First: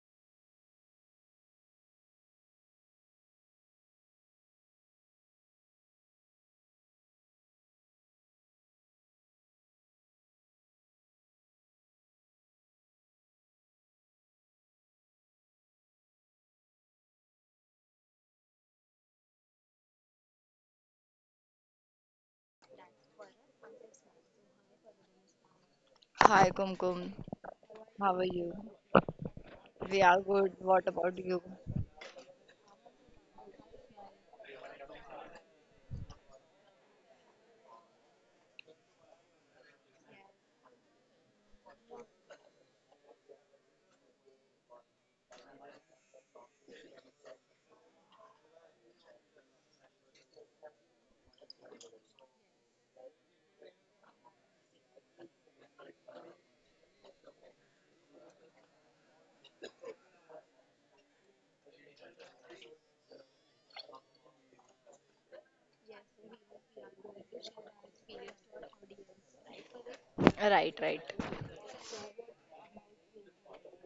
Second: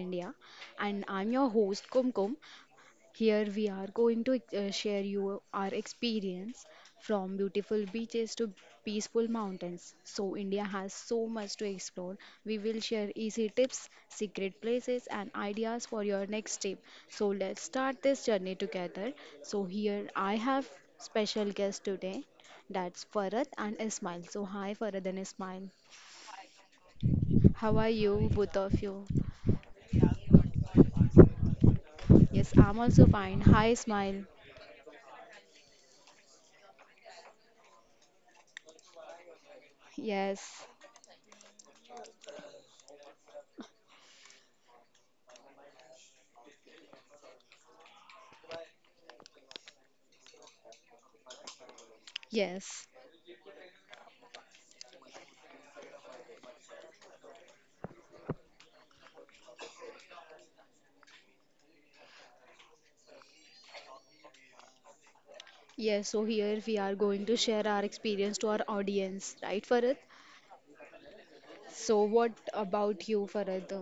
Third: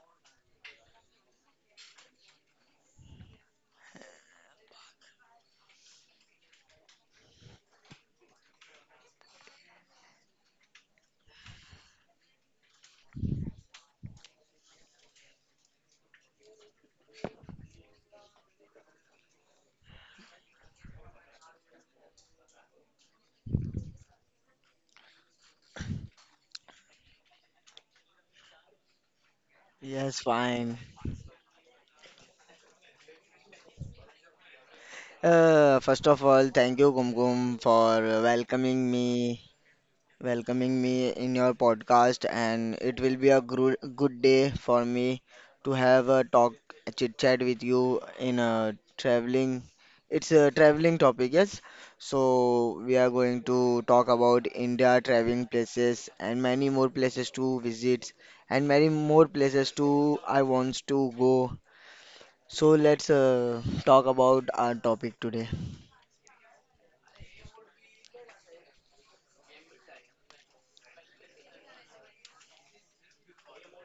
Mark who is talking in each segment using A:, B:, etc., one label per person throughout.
A: India, and I'm your host Kumkum. Here we are going to share you our experience from beautiful beaches to peaceful mountains. So India has so much to explore. We will share easy tips, secret places, and ideas for your next trip. So let's start this journey together. So here I have special guest today. That's Farad and Ismail. So hi Farad and Ismail.
B: Hi, Kumkum.
A: How are
B: How are
A: you
B: you?
A: both of you?
B: We
C: Yes,
B: are good.
C: fine.
B: What about you?
A: Yes, I'm also fine. Hi Ismail.
C: First of all, thank you, Kumkum, for welcoming me,
A: Yes.
C: welcoming me in your podcast, and it will be a gru good day for me to have a talk, a chit chat with you in a traveling. It's a traveling topic, yes. So
A: Yes.
C: we are going to talk about India traveling places and many more places to visit, and many more places to I wants to go. So let's talk about our topic today.
A: Yes, so here we are going to share our experience to our audience, right, Farad?
B: Right, right.
A: So, what about you, Farad?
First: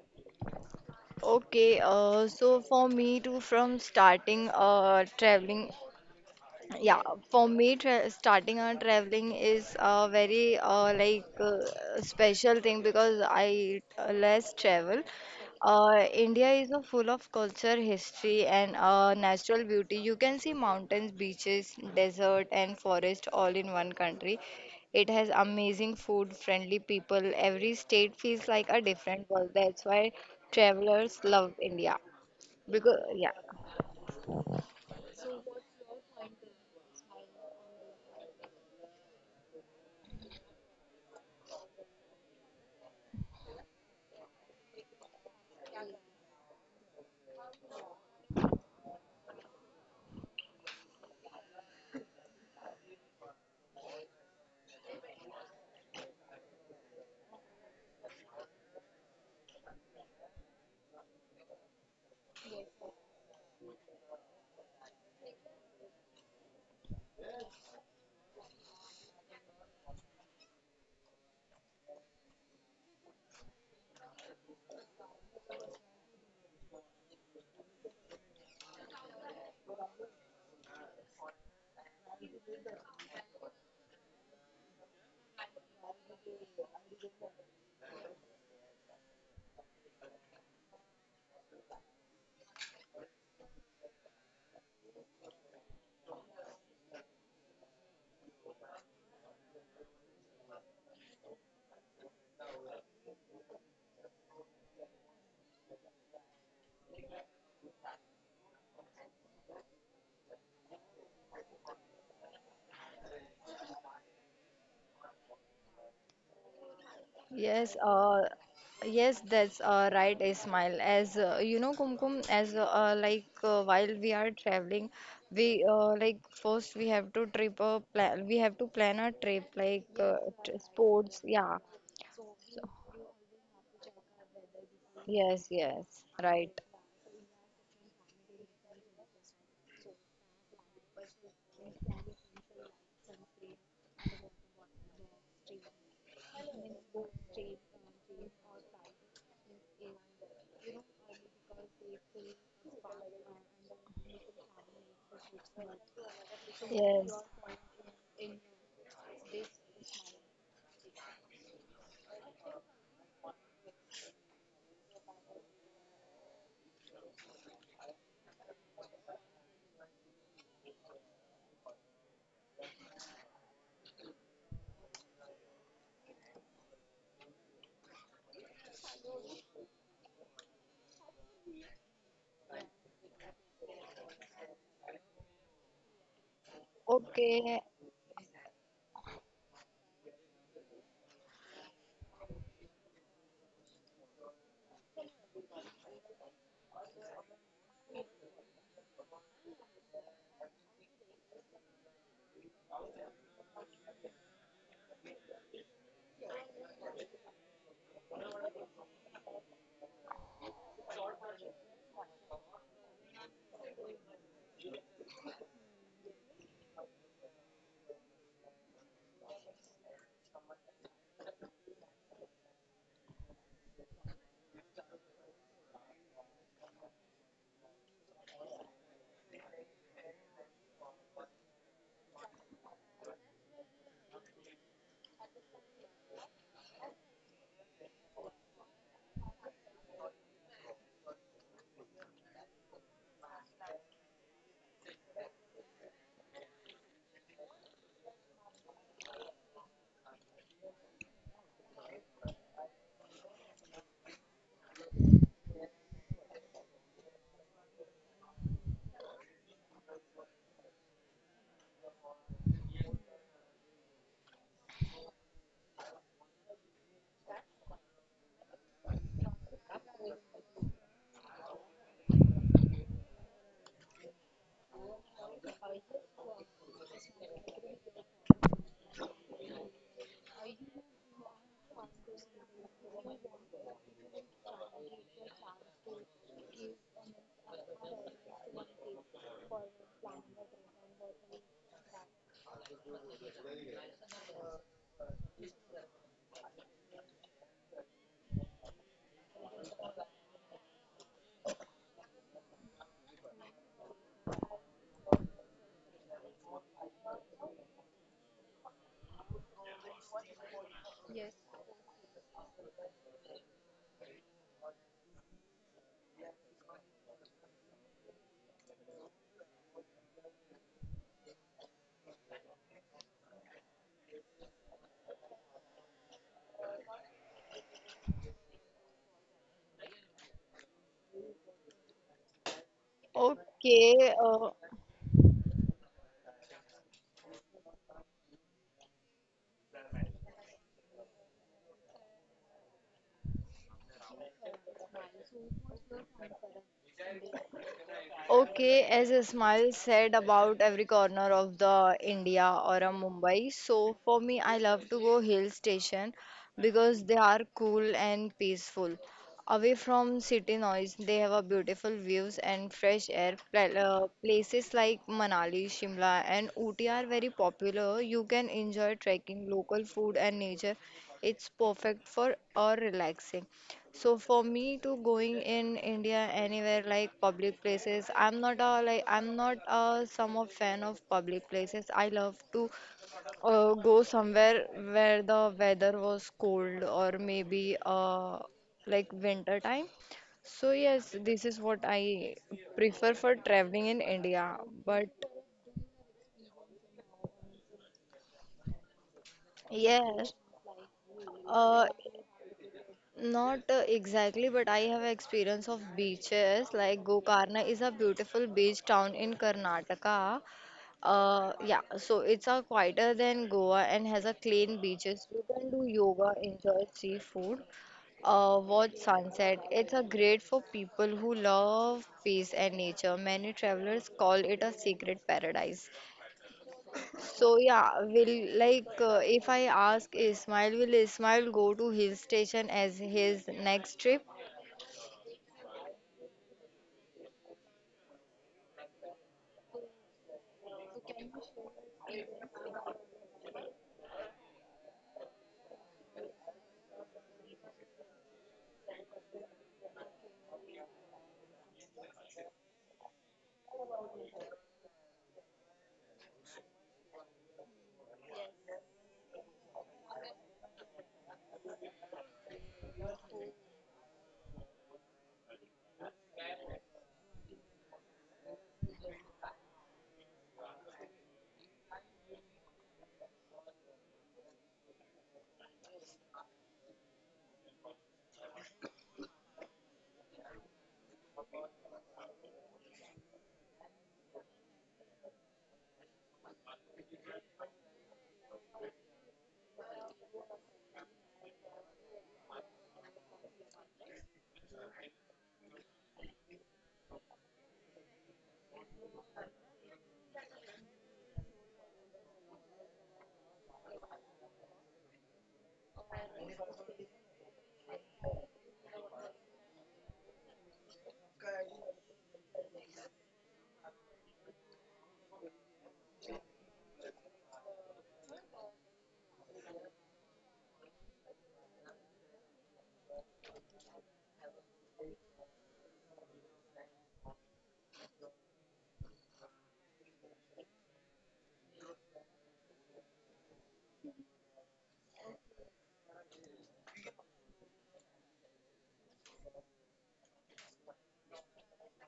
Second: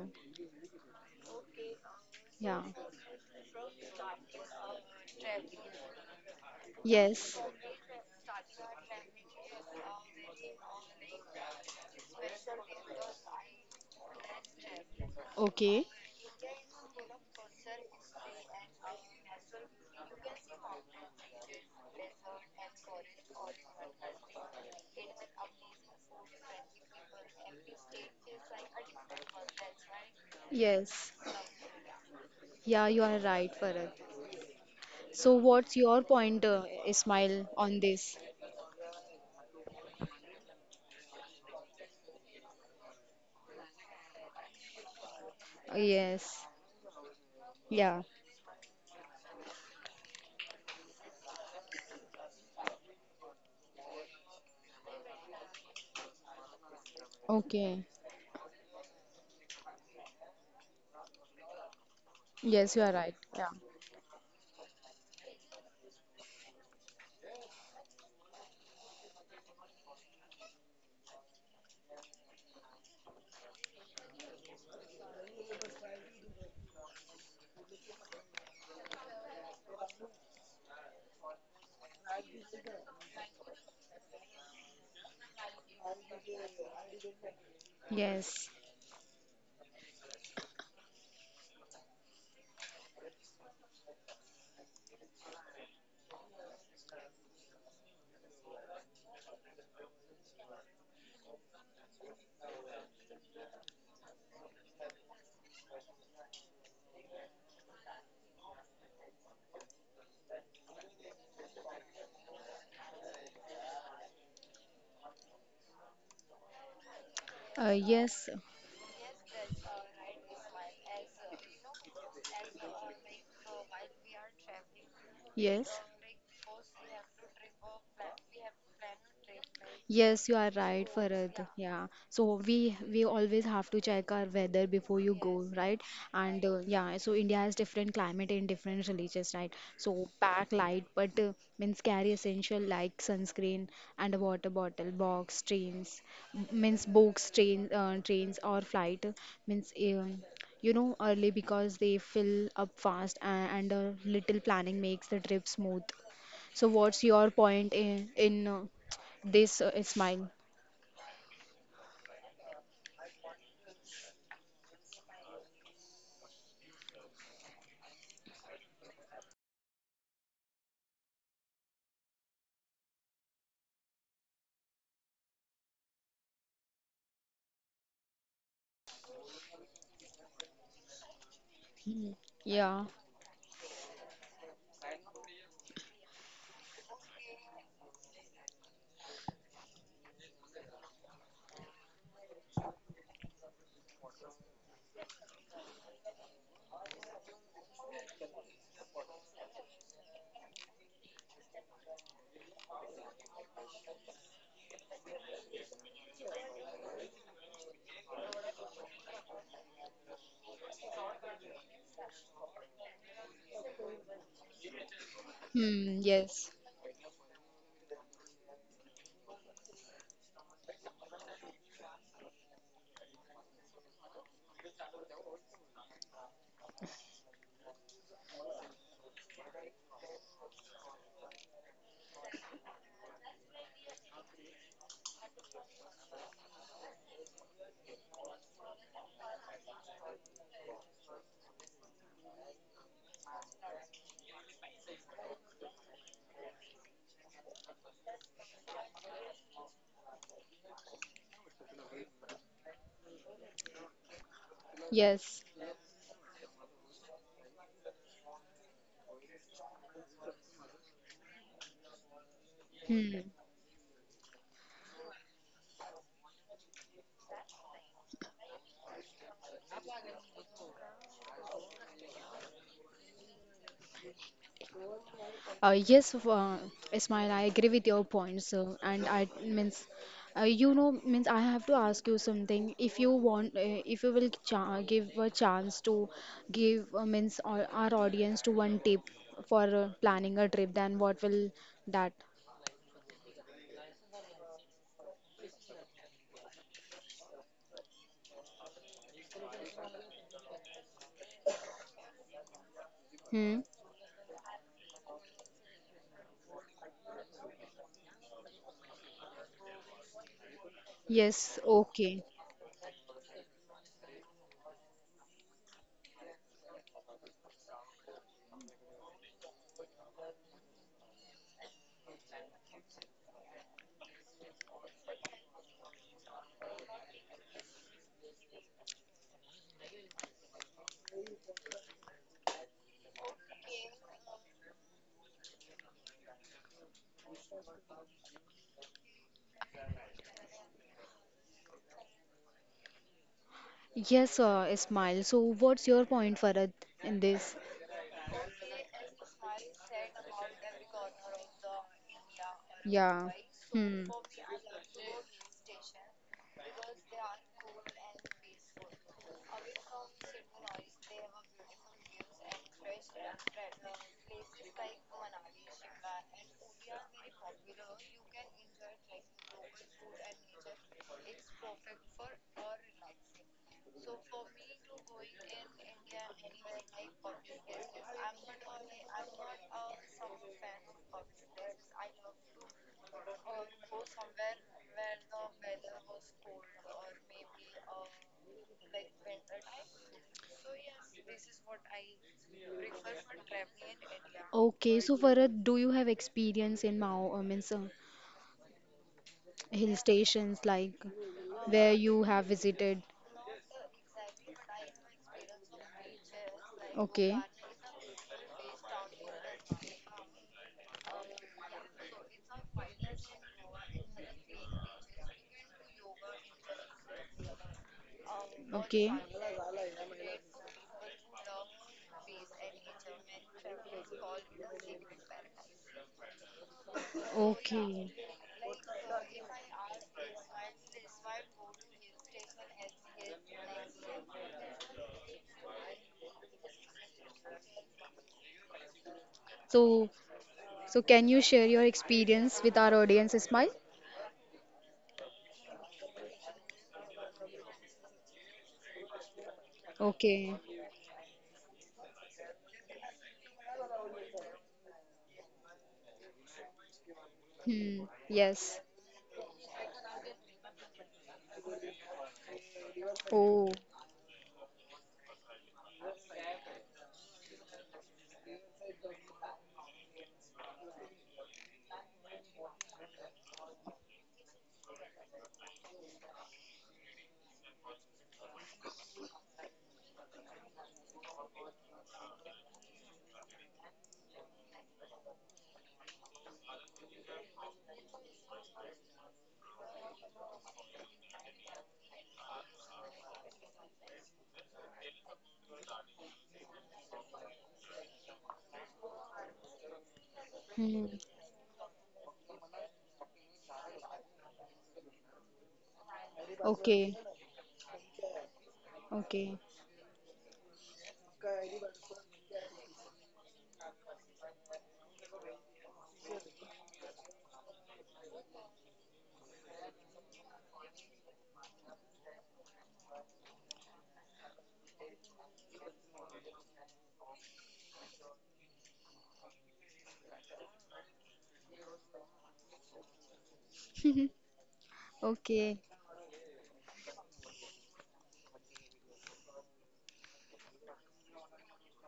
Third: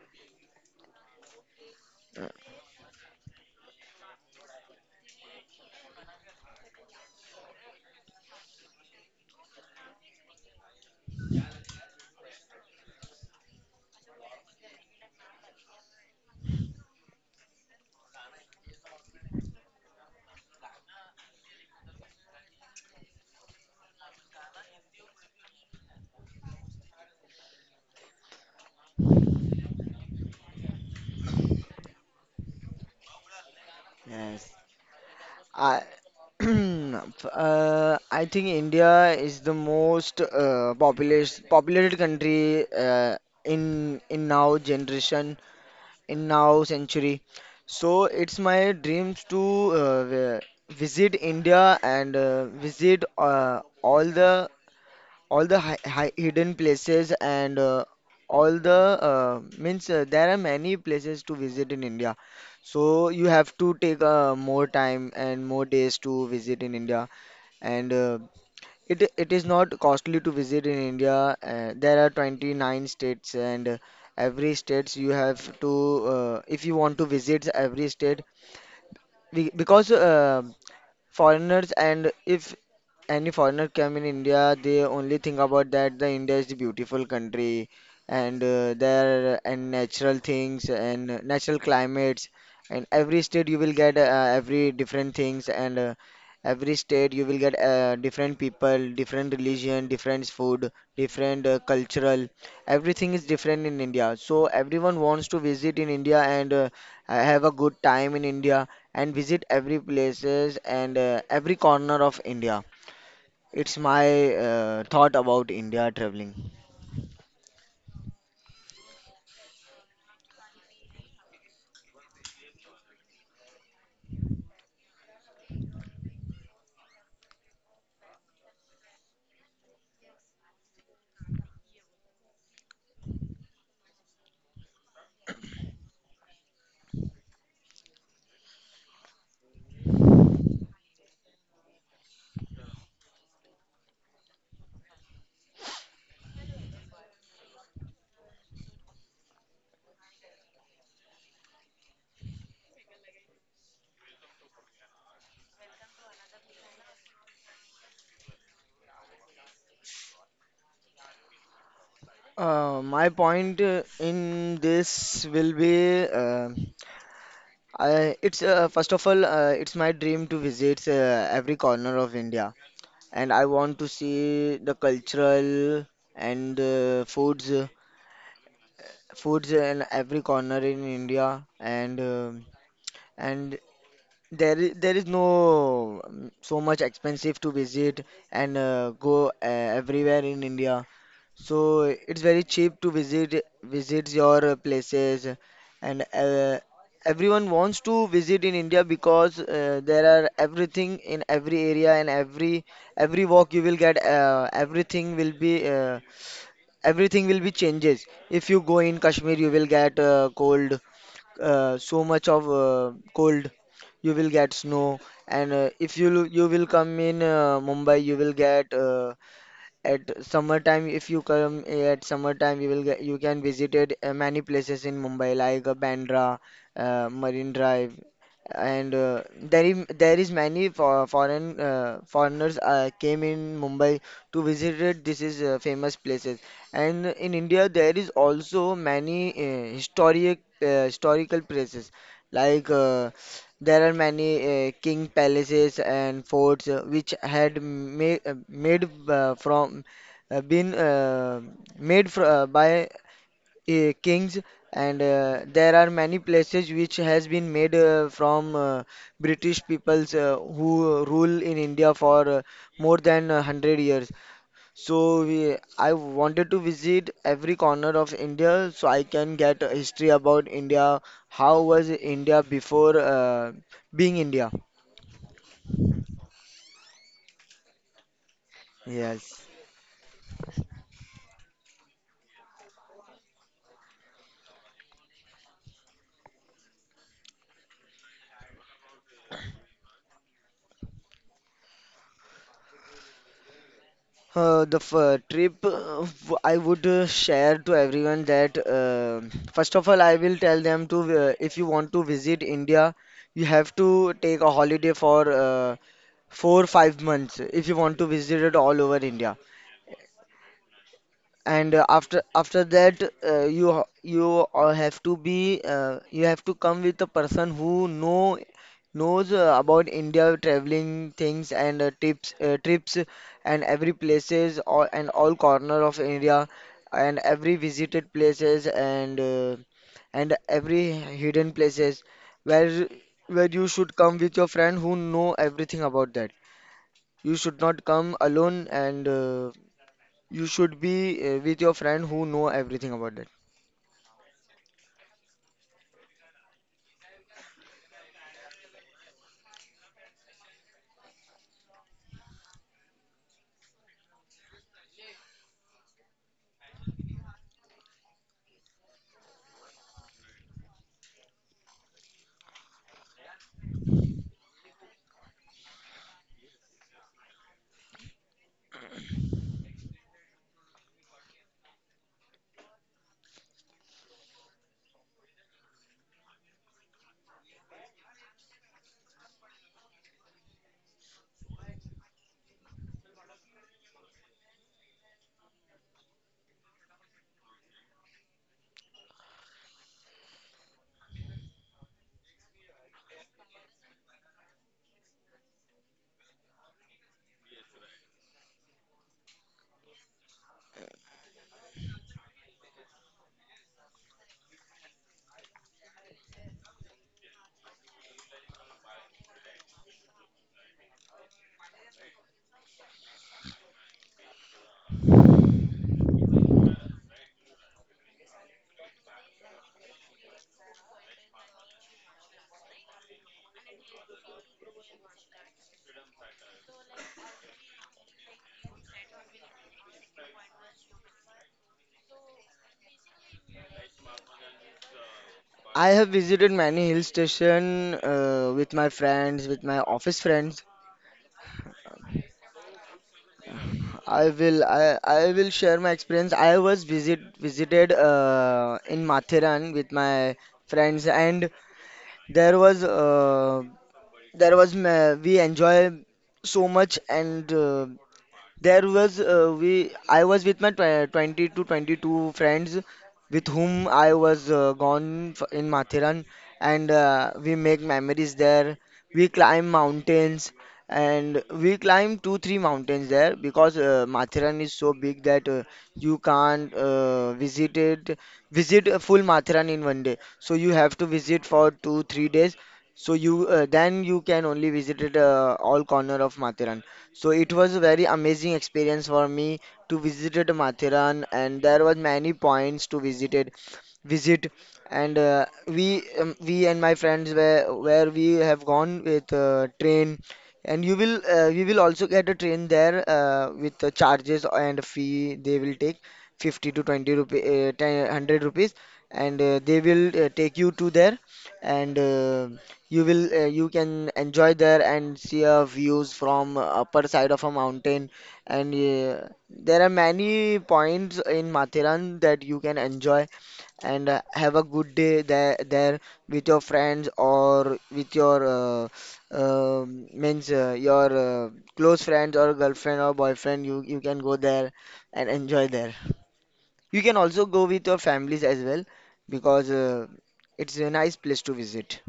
B: Okay,
C: Uh,
B: so
A: Yeah.
B: for me too, from starting traveling. Yeah,
A: Yes.
B: for me, tra starting on traveling is a very special thing because I less travel.
A: Okay.
B: India is a full of culture, history, and natural beauty. You can see mountains, beaches, desert, and forest all in one country. It has amazing food, friendly people. Every state feels like a different world. That's why
A: Yes.
B: travelers love India.
A: Yeah,
B: Because
A: you are
B: yeah.
A: right, Farad.
C: Yes,
A: So, what's
C: I
A: your point, Ismail, on this?
C: I think India is the most populous populated country, in now generation, in
A: Yes.
C: now century.
A: Yeah.
C: So it's my dreams to uh, vi- visit India and visit all the hi hi hidden places and
A: Okay.
C: all the uh, means there are many places to visit in India.
A: Yes, you are
C: So
A: right.
C: you
A: Yeah.
C: have to take more time and more days to visit in India. And it is not costly to visit in India. There are 29 states and every states you have to, if you want to visit every state we, because foreigners and if any foreigner come in India, they only think about that the India is the beautiful country and
A: Yes.
C: there and natural things and natural climates, and every state you will get every different things, and every state you will get different people, different religion, different food, different cultural. Everything is different in India. So everyone wants to visit in India and have a good time in India and visit every places and every corner of India. It's my thought about India traveling.
B: Yes, uh,
A: Yes.
B: yes, that's right, Ismail. As you know, Kumkum, as while we are traveling, we
A: Yes.
B: like first we have to trip a plan. We have to plan a trip like
A: Yes, you are right,
B: sports.
A: Farad.
B: Yeah.
A: Yeah. So we always have to check our weather before you go,
B: Yes.
A: right?
B: Yes.
A: And
B: Right.
A: yeah, so India has different climate and different religions, right? So pack light, but means carry essential like sunscreen and a water bottle, box, trains, m- means books, train, trains or flight, means you know early because they fill up fast, and a little planning makes the trip smooth. So what's
B: Yes.
A: your point in this is mine.
C: My point in this will be I, it's first of all it's my dream to visit every corner of India, and I want to see the cultural and foods in every corner in India, and
A: Hmm.
C: um
A: Yeah.
C: and there is no so much expensive to
B: Okay.
C: visit and go everywhere in India. So it's very cheap to visits your places and everyone wants to visit in India because there are everything in every area, and every walk you will get everything will be changes. If you go in Kashmir you will get cold so much of cold, you will get snow. And if
A: Hmm.
C: you you
A: Yes.
C: will come in Mumbai you will get at summertime, if you come eh, at summertime, you will you can visited many places in Mumbai like Bandra, Marine Drive, and there is many foreigners came in Mumbai to visit this is famous places. And in India, there is also many historical places like. There are many king palaces and forts which had ma made from been made fr by kings, and
A: Yes.
C: there are many places which has been made from British peoples who rule in India for uh, more
A: Hmm.
C: than uh, 100 years. So we, I wanted to visit every corner of India so I can get a history about India. How was India before being India?
A: Uh, yes, f- uh, Ismail, I agree with your points. And I
C: Yes.
A: means, you know, means I have to ask you something. If you want, if you will cha give a chance to give means all, our audience to one tip for planning a trip, then what will that?
C: The f Trip I would share to everyone that first of all I will tell them to, if you want to visit India you
A: Hmm.
C: have to take a holiday for 4 5 months if you want to visit it all over India.
A: Yes.
C: And uh, after
A: Okay.
C: after that you all have to be you have to come with a person who knows about India traveling things and tips trips and every places all, and all corner of India, and every visited places, and every hidden places where where you should
B: Okay.
C: come with your friend who know everything about that. You should not come alone, and you should be with your friend who know everything about that.
A: Yes, Ismail. So, what's your point, Farad, in this?
B: Okay, as a smile said about every corner of the India or a
A: Yeah.
B: Mumbai. So
A: Hmm.
B: for me, I love to go hill station because they are cool and peaceful. Away from city noise, they have a beautiful views and fresh air. Places like Manali, Shimla, and Ooty are very popular. You can enjoy trekking, local food, and nature. It's perfect for or relaxing. So for me to going in India anywhere like public places, I'm not a some of fan of public places. I love to go somewhere where the weather was cold or maybe like winter time. So yes, this is what I prefer for traveling in India.
A: Okay,
B: But
A: so Farad, do you have experience in Mao, means hill
B: yes.
A: stations like
B: Uh,
A: where you have visited?
B: not exactly, but I have experience of beaches. Like
A: Okay,
B: Gokarna is a beautiful beach town in Karnataka. Yeah, so it's a quieter than Goa and has a clean beaches. You can do yoga, enjoy seafood, watch
A: okay,
B: sunset. It's a great for people who love peace and nature. Many travelers call it a secret paradise. So yeah,
A: okay,
B: will like if I ask Ismail, will Ismail go to hill station as his next trip?
C: I have visited many hill station with my friends, with my
A: so
C: office friends.
A: So, can you share your experience with our audience, Ismail?
C: I will I will share my experience. I was visited in Mathiran with my
A: Okay.
C: friends, and there was we enjoy so much, and
A: Hmm. Yes.
C: there was we I was with my tw 20 to 22 friends with
A: Oh.
C: whom I was gone f in Mathiran, and we make memories there. We climb mountains, and we climb 2 3 mountains there because Mathiran is so big that you can't visit it visit a full Mathiran in 1 day. So you have to visit for 2 3 days. So you then you can only visit it, all corner of Mathiran. So it was a very amazing experience for me to visited Mathiran, and there was many points to visit. And we and my friends were where we have gone with train, and you
A: Hmm.
C: will we will also get a train there with the charges and fee they will take 50 to 20
A: Okay.
C: rupee, 10, 100 rupees, and
A: Okay.
C: they will take you to there. And you will you can enjoy there and see views from upper side of a mountain. And there are many points in Mathiran that you can enjoy and have a good day there with your friends or with your means your close friends or girlfriend or boyfriend, you can go there and enjoy
A: Okay.
C: there. You can also go with your families as well because it's a nice place to visit.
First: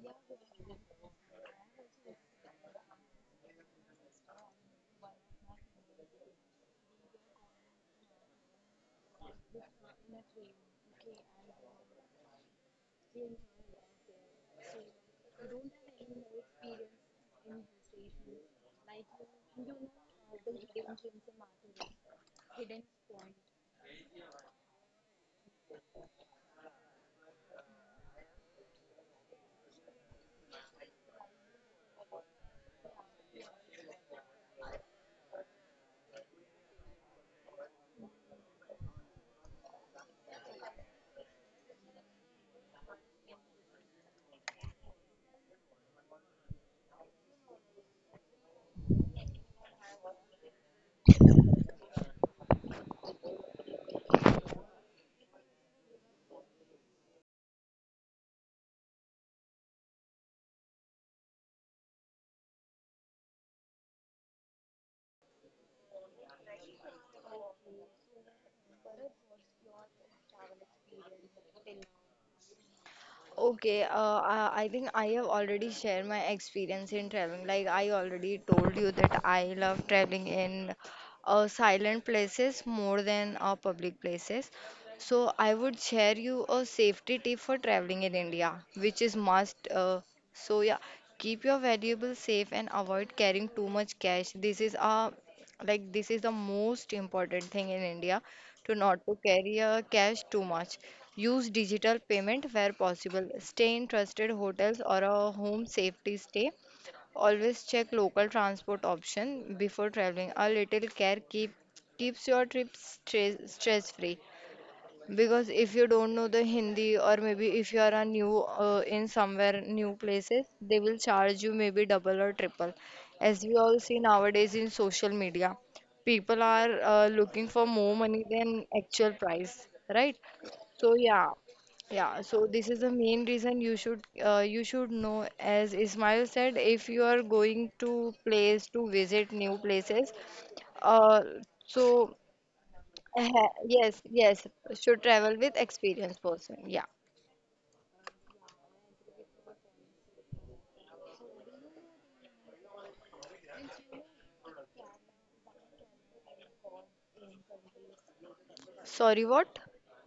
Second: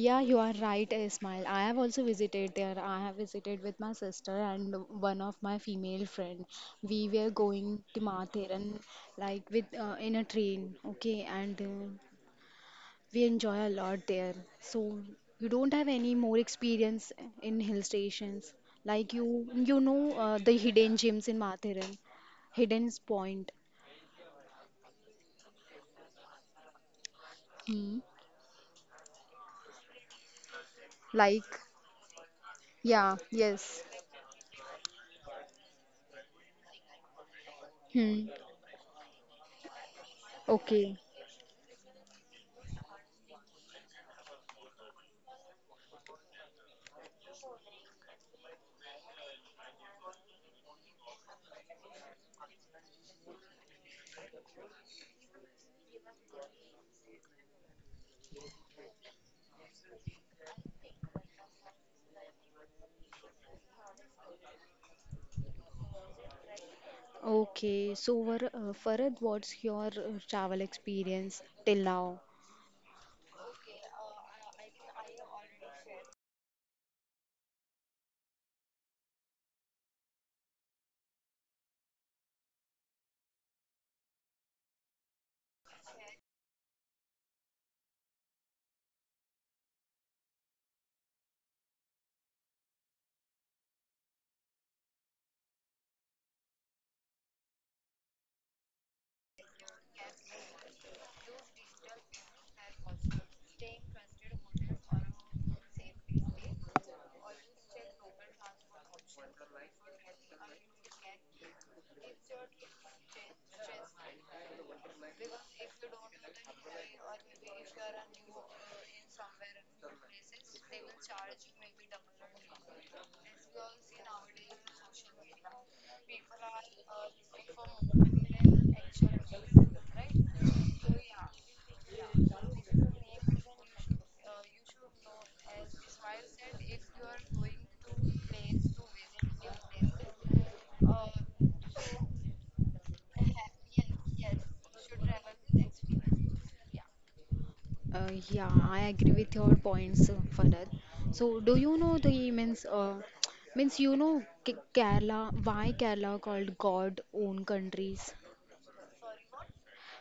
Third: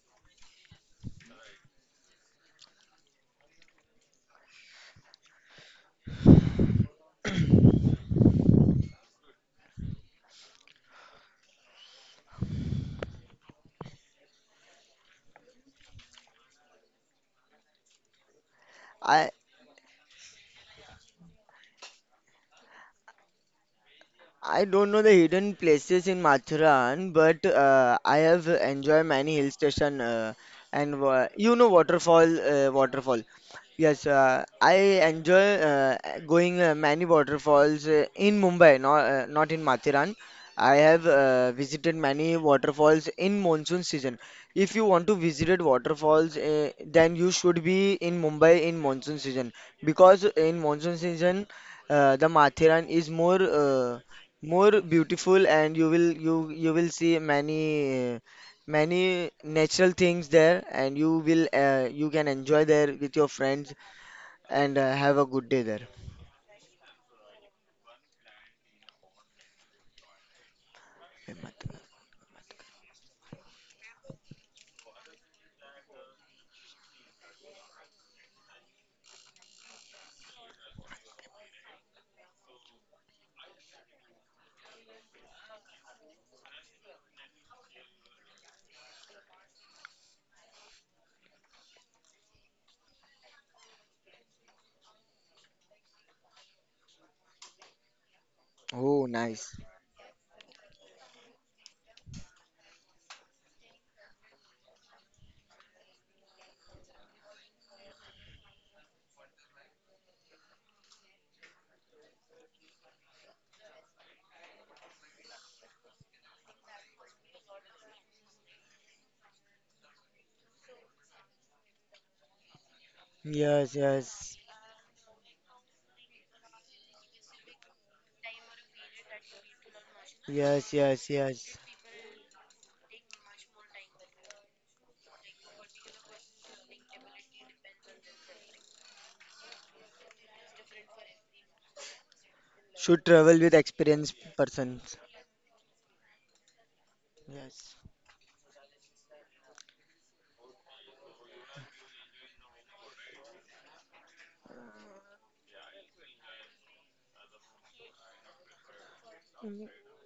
A: Yeah, you are right, Ismail. I have also visited there. I have visited with my sister and one of my female friend. We were going to Mathiran, like with in a train. Okay, and we enjoy a lot there. So you don't have any more experience in hill stations. Like
C: I
A: you know the hidden gems in Mathiran, hidden point.
C: I don't know the hidden places in Mathuran, but
A: Hmm.
C: I have enjoyed many hill station and
A: Like,
C: you know waterfall,
A: yeah,
C: waterfall.
A: yes.
C: Yes, I enjoy going many waterfalls
A: Hmm.
C: in Mumbai, not in Mathiran. I
A: Okay.
C: have visited many waterfalls in monsoon season. If you want to visit waterfalls, then you should be in Mumbai in monsoon season, because in monsoon season the Mathiran is more beautiful, and you will you will see many many natural things there, and you will you can enjoy there with your friends and have a good day there,
A: Okay. So, Farad, what's your travel experience
C: Hemant.
A: till now?
B: Okay, I think I have already shared my experience in traveling. Like I already told you that I love traveling in silent places more than public places. So I would share you a safety tip for traveling in India, which is must. So yeah, keep your valuables safe and avoid carrying too much cash. This is the most important thing in India to not
C: Oh,
B: to carry
C: nice.
B: a cash too much. Use digital payment where possible. Stay in trusted hotels or a home safety stay. Always check local transport option before traveling. A little care keep keeps your trip stress free. Because if you don't know the Hindi or maybe if you are a new in somewhere new places, they will charge you maybe double or triple. As we
C: Yes,
B: all see
C: yes,
B: nowadays in social media, people are looking for more money than actual price, right?
C: yes,
B: So
C: yes,
B: yeah,
C: yes.
B: yeah. So this is the main reason you should know. As Ismail said, if you are going to place to visit new places, uh, so
C: Should travel
B: eh,
C: with
B: yes,
C: experienced
B: yes,
C: persons.
B: should travel with experienced person. Yeah.
C: Yes.
A: Yeah, I agree with your points, Farad. So, do you know the means means you know K Kerala? Why Kerala called God own countries?
B: Sorry, what?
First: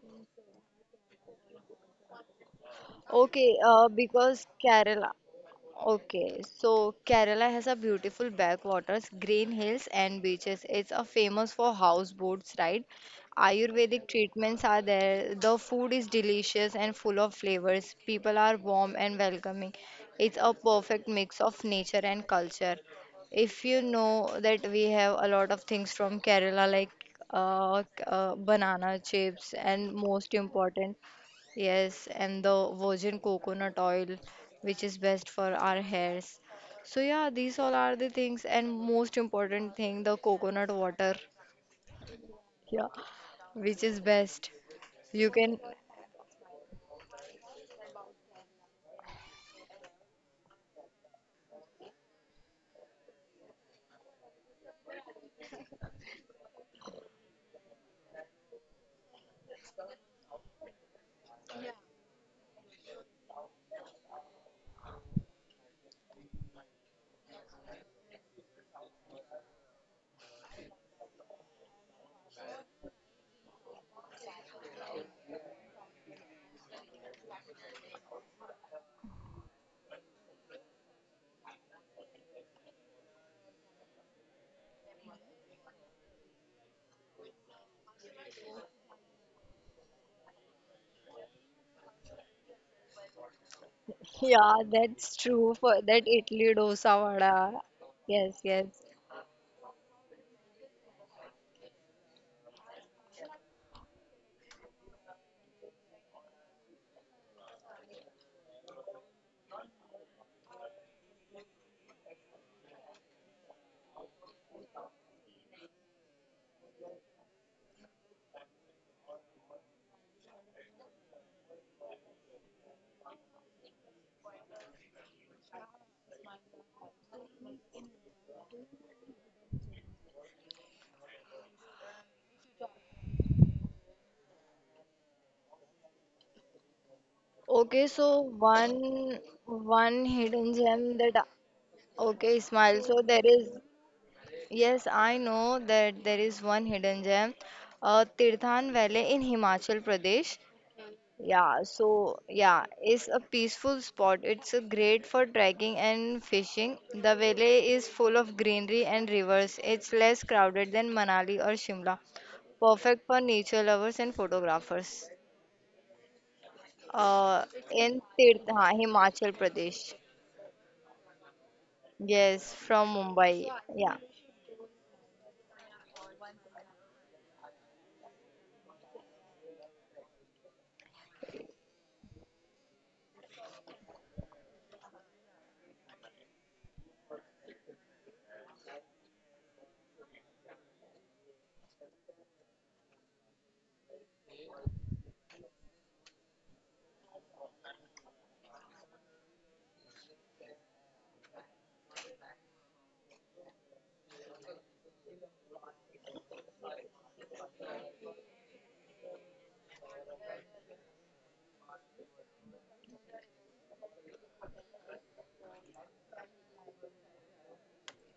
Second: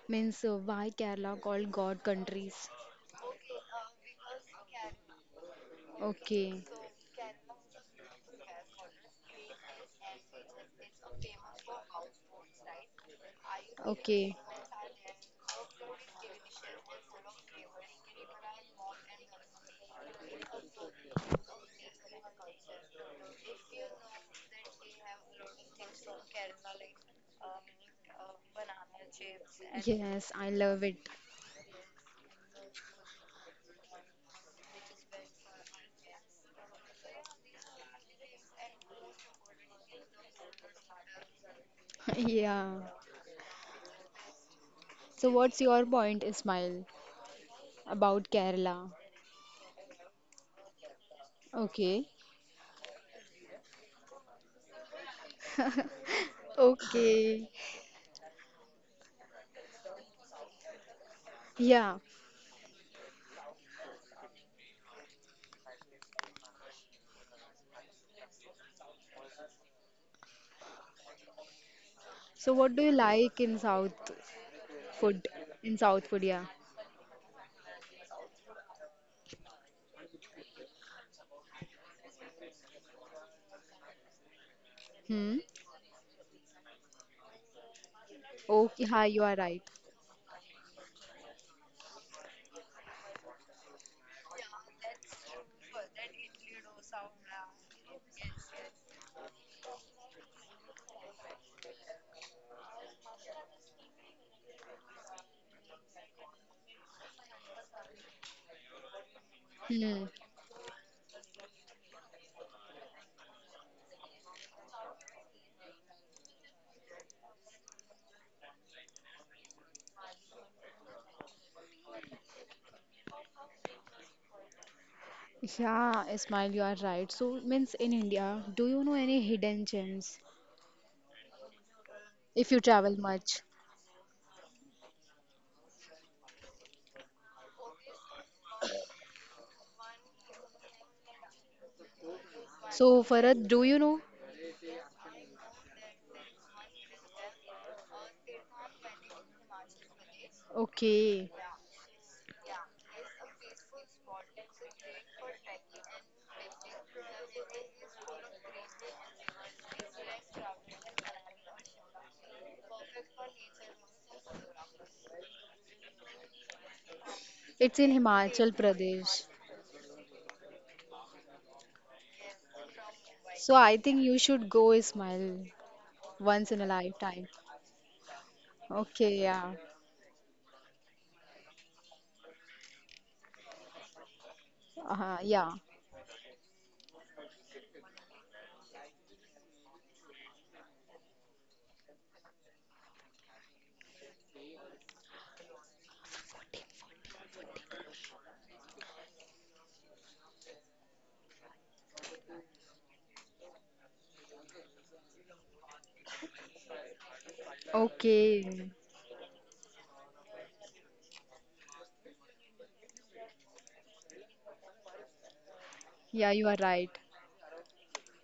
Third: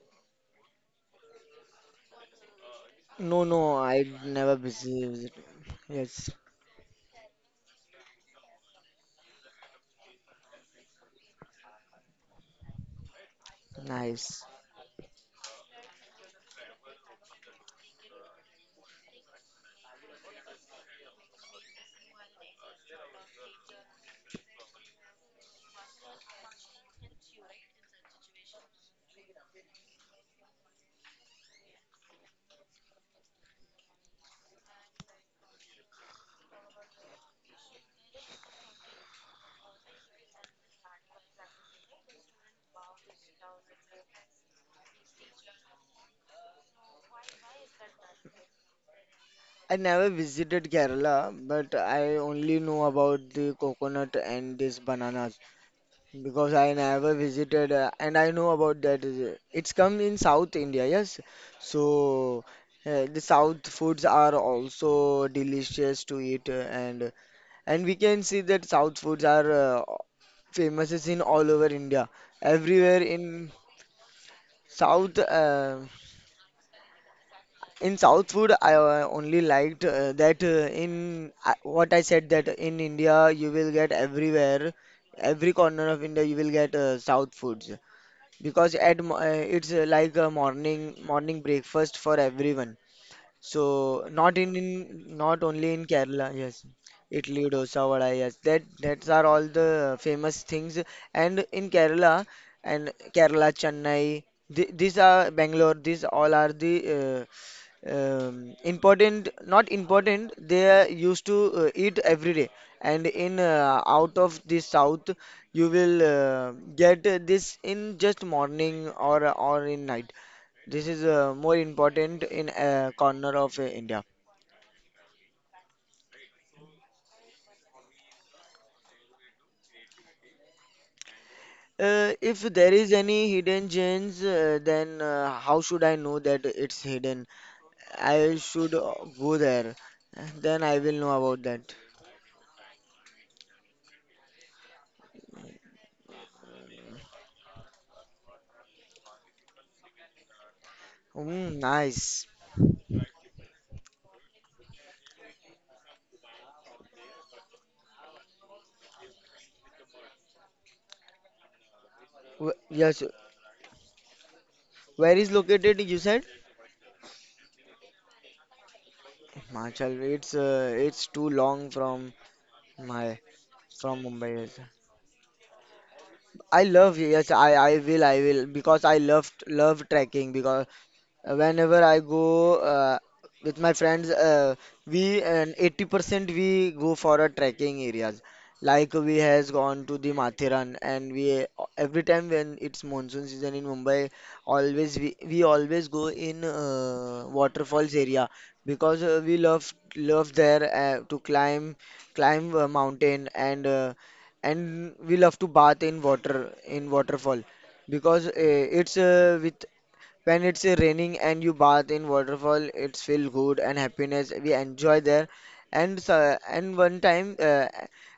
A: Means why Kerala called God countries?
C: No,
B: Okay,
C: no, I
B: because
C: never
B: Kerala.
C: visited. Yes,
B: Okay,
A: Okay.
B: so Kerala has a beautiful backwaters, green hills, and beaches. It's a famous for houseboats, right? Ayurvedic
A: Okay.
C: nice.
B: treatments are there. The food is delicious and full of flavors. People are warm and welcoming. It's a perfect mix of nature and culture. If you know that we have a lot of things from Kerala, like banana chips, and
A: Yes,
B: most
A: I love it.
B: important, yes, and the virgin coconut oil, which is best for our hairs. So yeah, these all are the things, and most important thing, the coconut water,
A: Yeah.
B: yeah, which is best.
A: So
B: You
A: what's
B: can,
A: your point, Ismail? About Kerala.
C: I never visited Kerala, but
A: Okay.
C: I only know about the coconut and this banana. Because I never
A: Okay.
C: visited and I know about that. Is it's come in South India, yes.
A: Yeah.
C: So the South foods are also delicious to eat, and we can see that South foods are famous is in all over India.
A: So what do you
C: Everywhere
A: like in South
C: South
A: food? In
C: uh,
A: South food, yeah.
C: in South food I only liked that in I what I said that in India you will get everywhere
A: Hmm.
C: every corner of India you will get South foods. Because
A: Okay, hi, you are right.
C: it's like a morning breakfast for everyone. So not
B: yeah, that's
C: in not
B: true
C: only
B: for
C: in
B: that
C: Kerala,
B: Italy
C: yes.
B: dosa
C: Idli,
B: vada.
C: dosa, vada, yes.
B: Yes,
C: That
B: yes.
C: that's are all the famous things. And in Kerala and Kerala, Chennai, th these are Bangalore. These all are the important. Not
A: Hmm.
C: important. They are used to eat every day. And in out of the south, you will get this in just morning or in night. This is more important in a corner of India.
A: Yeah, Ismail, you are right. So means in India, do you know any hidden gems
C: If
A: if you
C: there
A: travel
C: is any
A: much?
C: hidden gems, then how should I know that it's hidden?
B: Okay, so
C: I should
B: one
C: go there,
B: one hidden
C: then I
B: gem
C: will
B: that,
C: know about that.
B: okay, Ismail. So
A: So
B: there
A: Farad,
B: is
A: do you know?
B: yes, I know that there is one hidden gem, Tirthan Valley in Himachal Pradesh.
A: Okay.
C: Mm,
B: Yeah, so
C: nice.
B: yeah, it's a peaceful spot. It's great for trekking and fishing. The valley is full of greenery and rivers. It's less crowded than Manali or Shimla.
C: Yes,
B: Perfect for nature lovers and photographers.
C: where is located? You said
B: Uh,
A: It's in
B: in
A: Himachal
B: Tirtha,
A: Pradesh.
B: Himachal Pradesh.
C: Himachal. It's too long from
B: Yes, from
C: my
A: So
B: Mumbai.
A: I think
B: Yeah.
C: from
A: you should
C: Mumbai. Yes.
A: go, Ismail, once in a
C: I love,
A: lifetime.
C: yes. I will because I
A: Okay, yeah.
C: love trekking. Because whenever I go with my friends, we
A: Yeah.
C: and 80% we go for a trekking areas. Like we has gone to the Mathiran, and we every time when it's monsoon season in Mumbai, we always go in waterfalls area because we love love there to climb climb a mountain and we love to bath in water in waterfall because
A: Okay.
C: it's with when it's raining and you bath in waterfall, it's feel good and happiness. We enjoy there, and
A: Yeah,
C: so,
A: you are
C: and
A: right.
C: one time,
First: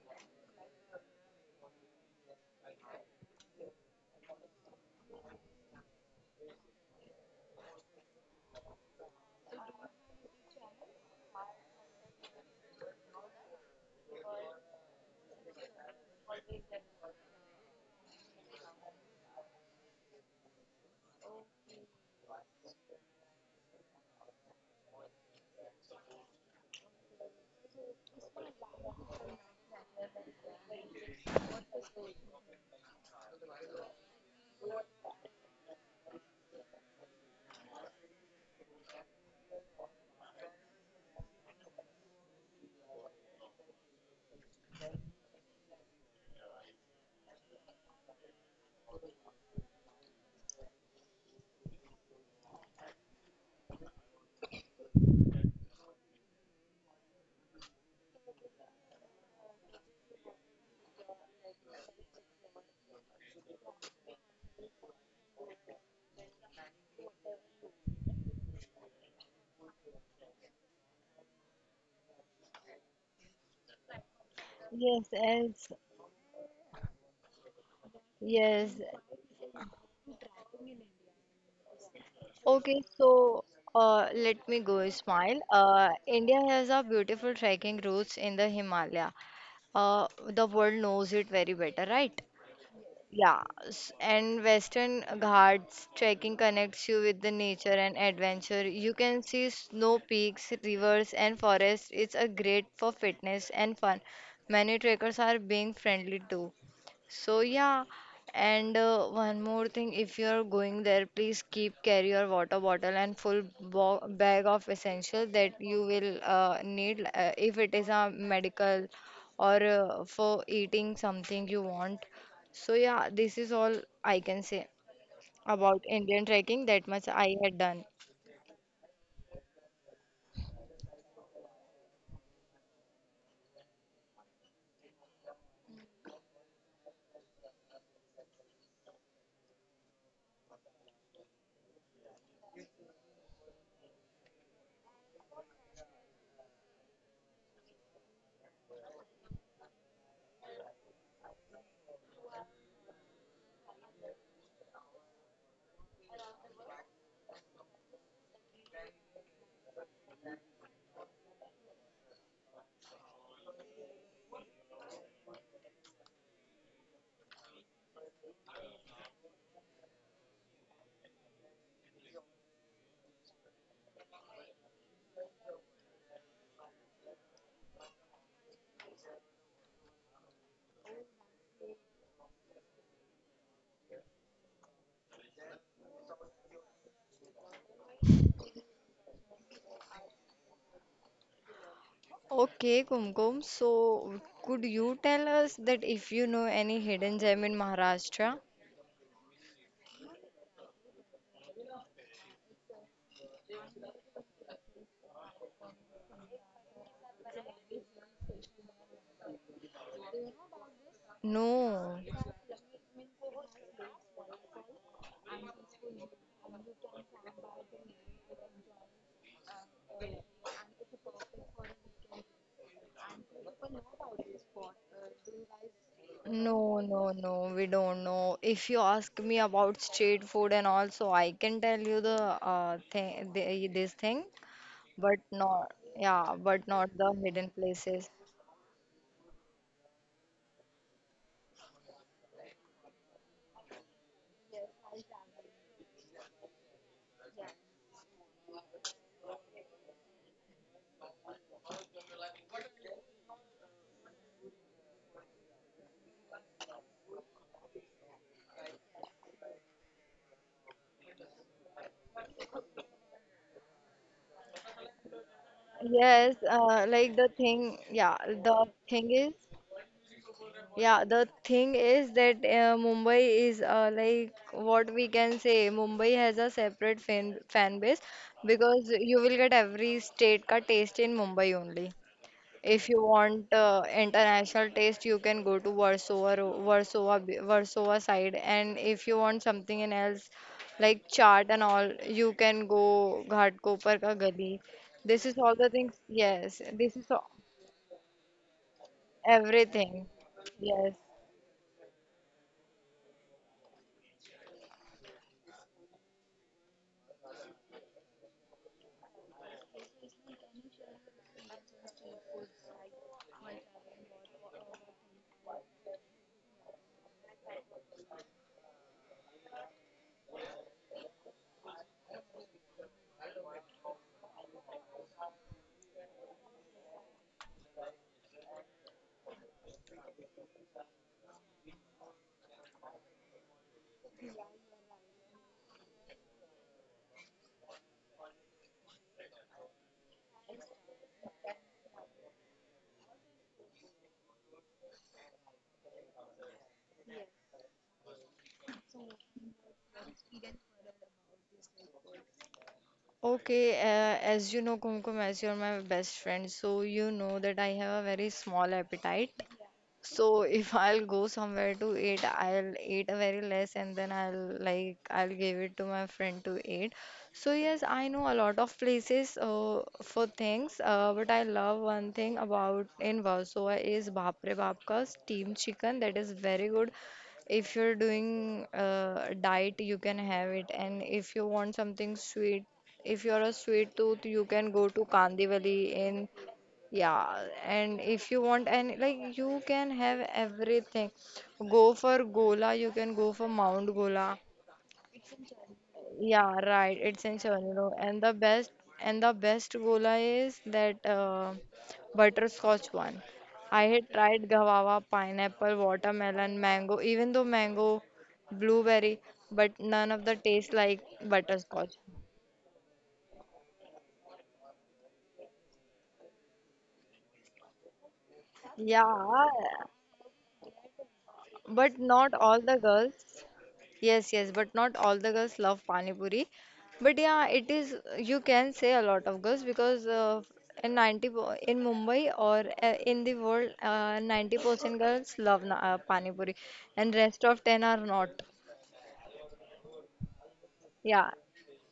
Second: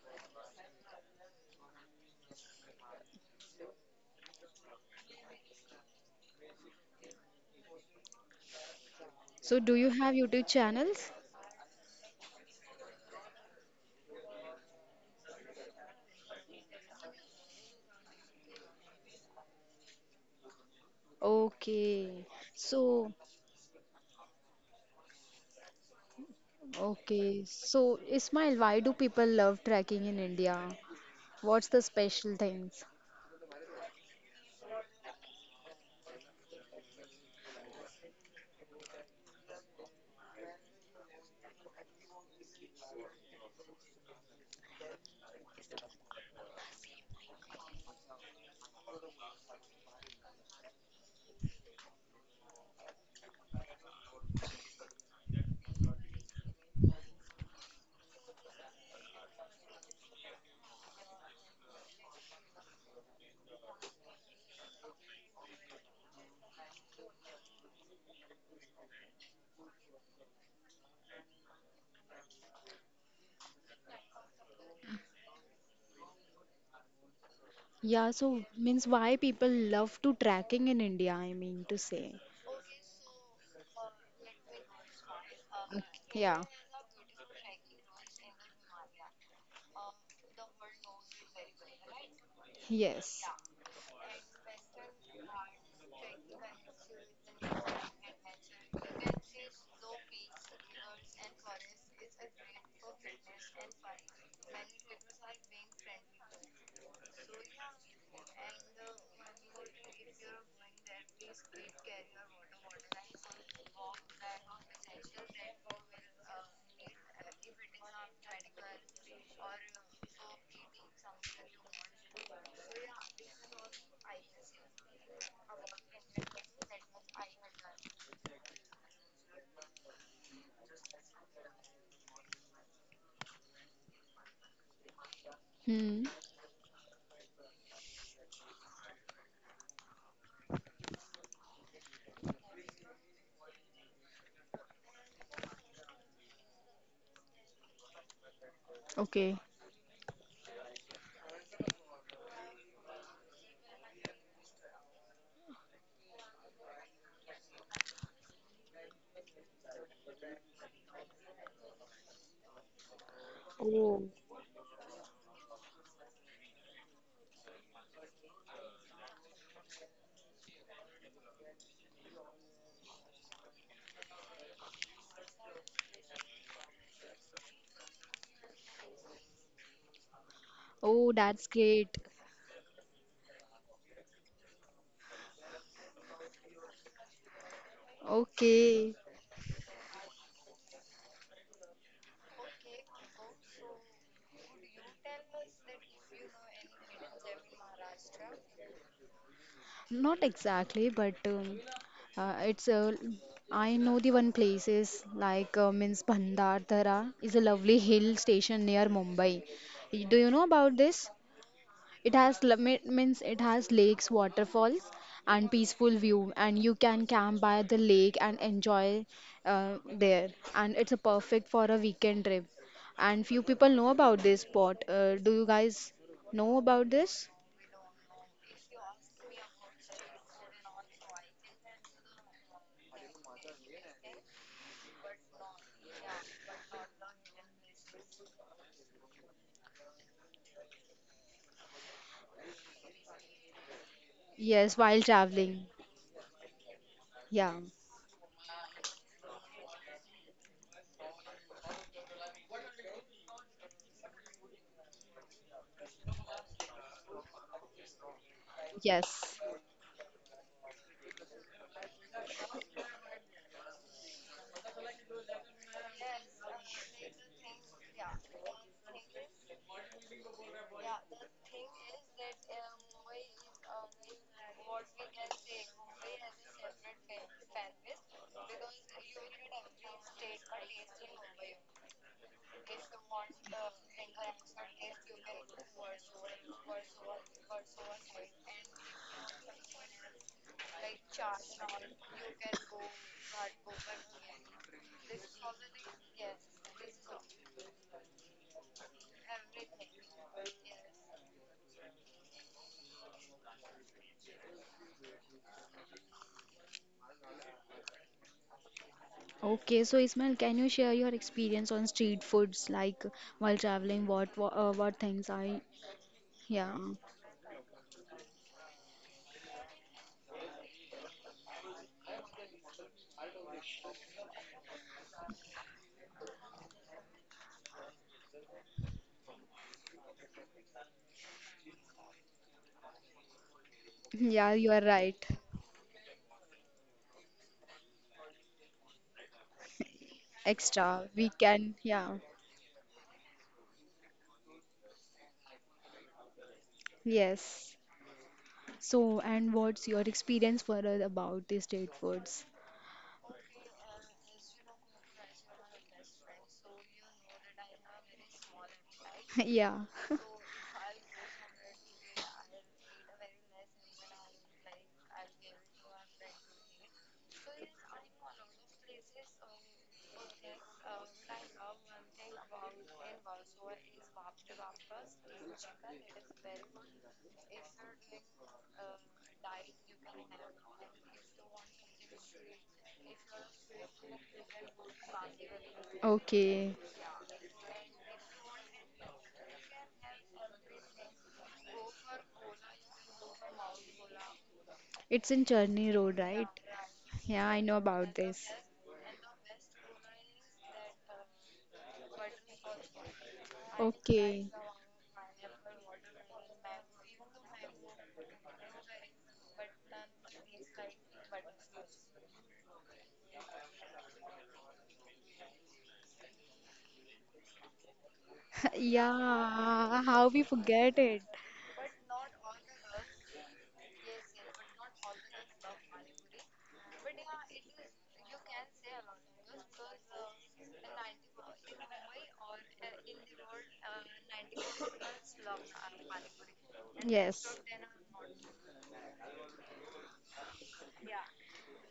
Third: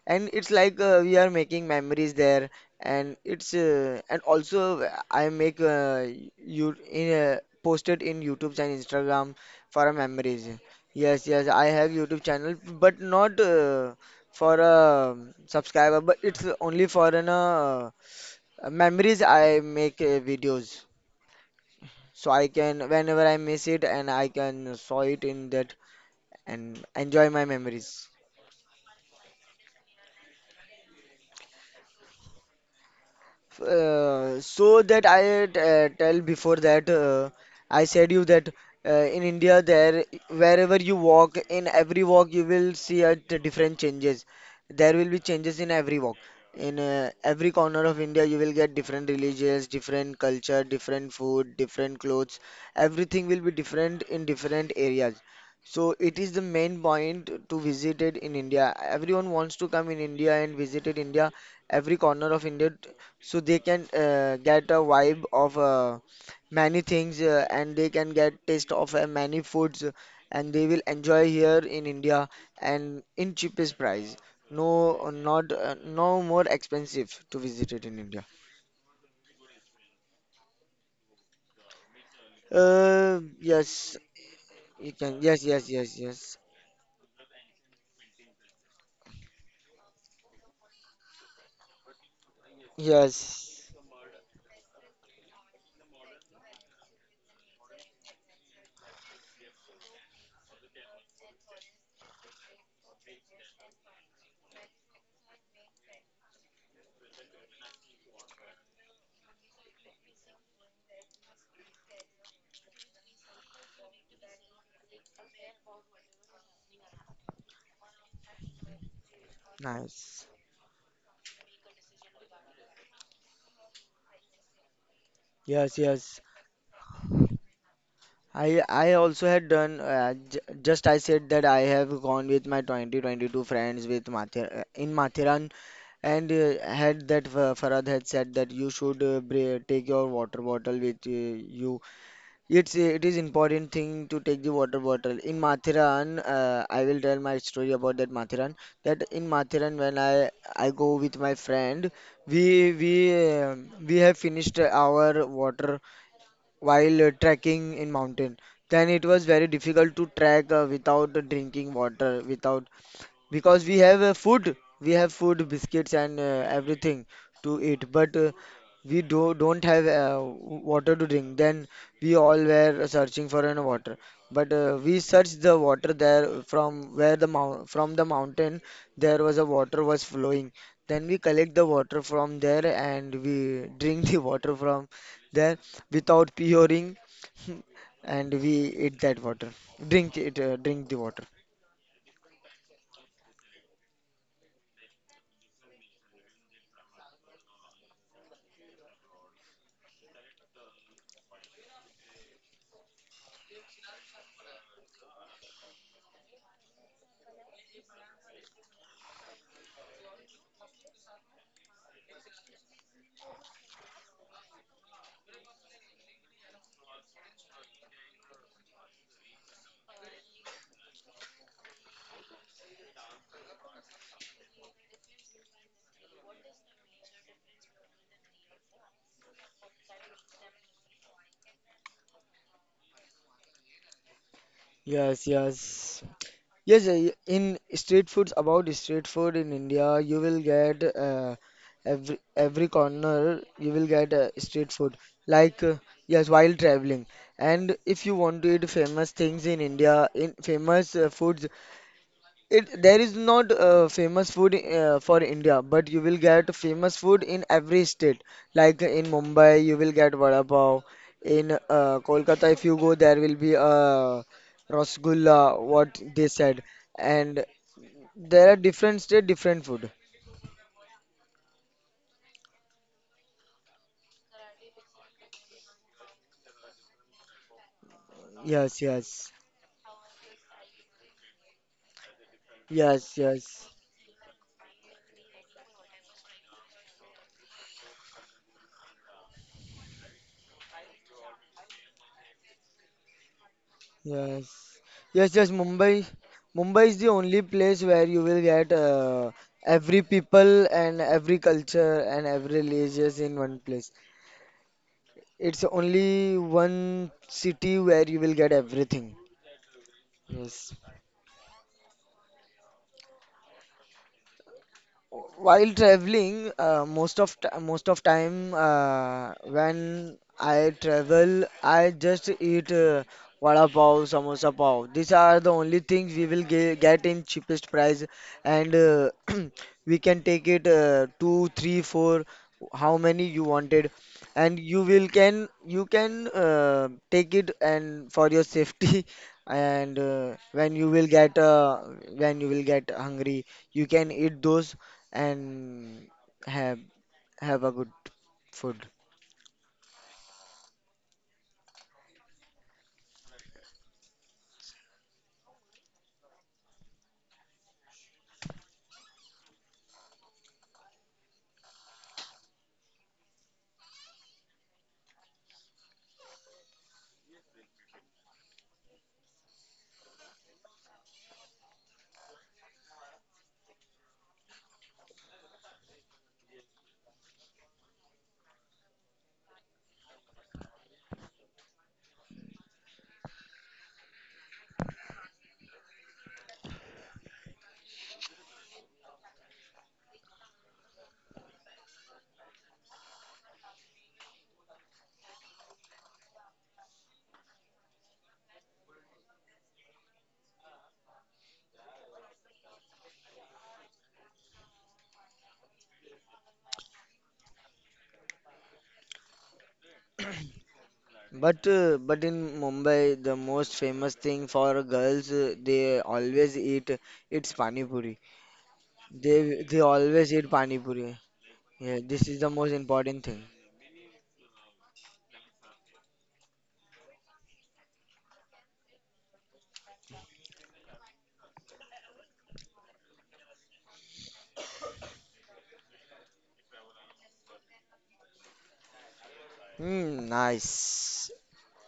C: and it's like we are making memories there, and it's and also I make you in posted in YouTube and Instagram
A: So, do
C: for
A: you
C: a
A: have YouTube
C: memories.
A: channels?
C: Yes, yes, I have YouTube channel, but not for a subscriber, but it's only for an memories. I make videos.
A: Okay.
C: So I can,
A: So,
C: whenever I miss it, and I can saw it in that and enjoy my
A: okay. So,
C: memories.
A: Ismail, why do people love trekking in India? What's the special things?
C: So that I tell before that I said you that in India there wherever you walk in every walk you will see a different changes. There will be changes in every walk. In every corner of India you will get different religions, different culture, different food, different clothes. Everything will be different in different areas. So it is the main point to visit it in India. Everyone wants to come in India and visited India every corner of India so they can get a vibe of many things and they can get taste of many foods and they will enjoy here in India and in cheapest price. No,
B: Yes,
C: not no more expensive to visit it in
A: Yeah,
C: India.
A: so
B: yes,
A: means
B: yes.
A: why people love to trekking in India, I mean to say.
B: Okay,
C: Uh,
B: so
C: yes,
B: let me go
C: you can.
B: smile.
C: Yes, yes,
A: Okay,
C: yes, yes,
B: India
A: yeah.
B: has a beautiful trekking routes in the Himalaya. The world knows it very better, right?
A: Yes.
B: Yeah,
C: yes.
B: and Western Ghats trekking connects you with the nature and adventure. You can see snow peaks, rivers, and forests. It's a great for fitness and fun. Many trekkers are being friendly too. So yeah, and one more thing, if you're going there, please keep carry your water bottle and full bo bag of essentials that you will need if it is a medical or
C: Nice.
B: for eating something you want. So yeah, this is all I can say
C: Yes,
B: about
C: yes.
B: Indian trekking. That much I had done.
C: I also had done j just I said that I have gone with my 2022 friends with Mathera in Matheran.
A: Hmm.
C: And had that Farhad had said that you should take your water bottle with you. It is important thing to take the water bottle. In Mathiran, I will tell my story about that Mathiran. That in
A: Okay.
C: Mathiran, when I go with my friend, we we uh, we have finished our water while trekking in mountain. Then it was very difficult to trek without drinking water, without because we have
A: Oh.
C: food we have food biscuits and everything to eat but we do don't have water to drink, then we all were searching for an water but we searched the water there from where the mount from the mountain there was a water was flowing, then
A: Oh,
C: we
A: that's
C: collect the
A: great.
C: water from there and we drink the water from there without puring and we
A: Okay.
C: eat that water drink it drink the water.
B: Okay, Kumkum. So could you tell us that if you know any hidden gem in Maharashtra?
A: Not exactly, but it's a. I know the one places like means Bhandardara is a lovely hill station near Mumbai. Y- Do you know about this?
B: No.
A: It has lo- me- means it has lakes, waterfalls, and peaceful view, and you can camp by the lake and enjoy there. And it's a perfect for a weekend trip. And few people know about this spot. Do you guys know
B: No,
A: about
B: no,
A: this?
B: no, we don't know. If you ask me about street food and also, I can tell you the thing, this thing, but
C: Yes,
B: not,
C: yes.
B: yeah, but
C: Yes,
B: not the hidden
C: in
B: places.
C: street foods, about street food in India, you will get every corner you will get street
A: Yes,
C: food.
A: while
C: Like
A: traveling.
C: yes, while traveling,
A: Yeah.
C: and if you want to eat famous things in India, in famous foods, it there is not famous food for India, but you will get famous food in every state. Like in
A: Yes.
C: Mumbai, you will get vada pav. In Kolkata, if you go, there will be rasgulla, what they
B: Yes,
C: said.
B: like the
C: And
B: thing, yeah,
C: there are
B: the
C: different
B: thing
C: state,
B: is,
C: different food.
B: yeah, the thing is that Mumbai is like what we can say, Mumbai has a separate fan base
C: Yes,
B: because you
C: yes,
B: will get every state ka taste in Mumbai only. If you
C: yes,
B: want
C: yes,
B: international taste, you can go to Warsaw, Warsaw side. And if you want something in else, like chaat and all, you can go Ghat Kopar Ka
C: yes,
B: Gali. This
C: yes,
B: is
C: yes.
B: all the things.
C: Mumbai,
B: Yes,
C: Mumbai
B: this
C: is the
B: is all,
C: only place where you will get every
B: everything.
C: people
B: Yes.
C: and every culture and every religious in one place. It's only one city where you will get everything.
A: Okay, so Ismail, can you
C: Yes.
A: share your experience on street foods, like while traveling, what what things I,
C: While traveling,
A: yeah,
C: most of time when I travel, I just eat vada pav, samosa pav. These are the only things we will get in cheapest price, and we can take it two, three, four, how many you wanted,
A: yeah,
C: and
A: you
C: you
A: are
C: will
A: right.
C: can you can take it and for your safety, and
A: Extra. We can. Yeah.
C: when you will get hungry, you can eat those and have have a
A: Yes.
C: good food.
A: So and what's your experience for about the street foods?
B: Okay, as you know, Kumkum, as you're my best friend, so you know that I have a very small appetite.
A: Yeah.
B: So if I'll go somewhere to eat, I'll eat a very less and then I'll give it to my friend to eat. So yes, I know a lot of places for things, but I love one thing about in Warsaw is Bapre Babka's steamed chicken that is very good. If you're doing diet, you can have it, and if you want something sweet, if you're a sweet tooth, you can go to Kandivali in
A: Okay.
B: yeah, and if you want any, like you can have everything. Go for Gola, you can go for Mount Gola.
A: It's in Churni Road, right?
B: Yeah, right. It's in
A: Yeah, I know
B: Chernigov,
A: about this.
B: and the best Gola is that butterscotch one. I had tried
A: Okay.
B: guava, pineapple, watermelon, mango, even though mango, blueberry, but none of the taste like
C: But
B: butterscotch.
C: uh, but in Mumbai, the most famous thing for girls, they always eat it's pani puri.
B: Yeah,
C: They
A: Yeah, how
C: always
A: we
C: eat pani
A: forget
C: puri.
A: it.
B: but
C: Yeah, this
B: not
C: is the
B: all
C: most
B: the
C: important thing.
B: girls. Yes, yes, but not all the girls love Pani Puri. But yeah, it is, you can say a lot of girls because in 90, in Mumbai or in the world, 90% girls love Pani Puri and rest
A: Yes.
B: of 10 are not.
C: Hmm,
B: Yeah.
C: nice.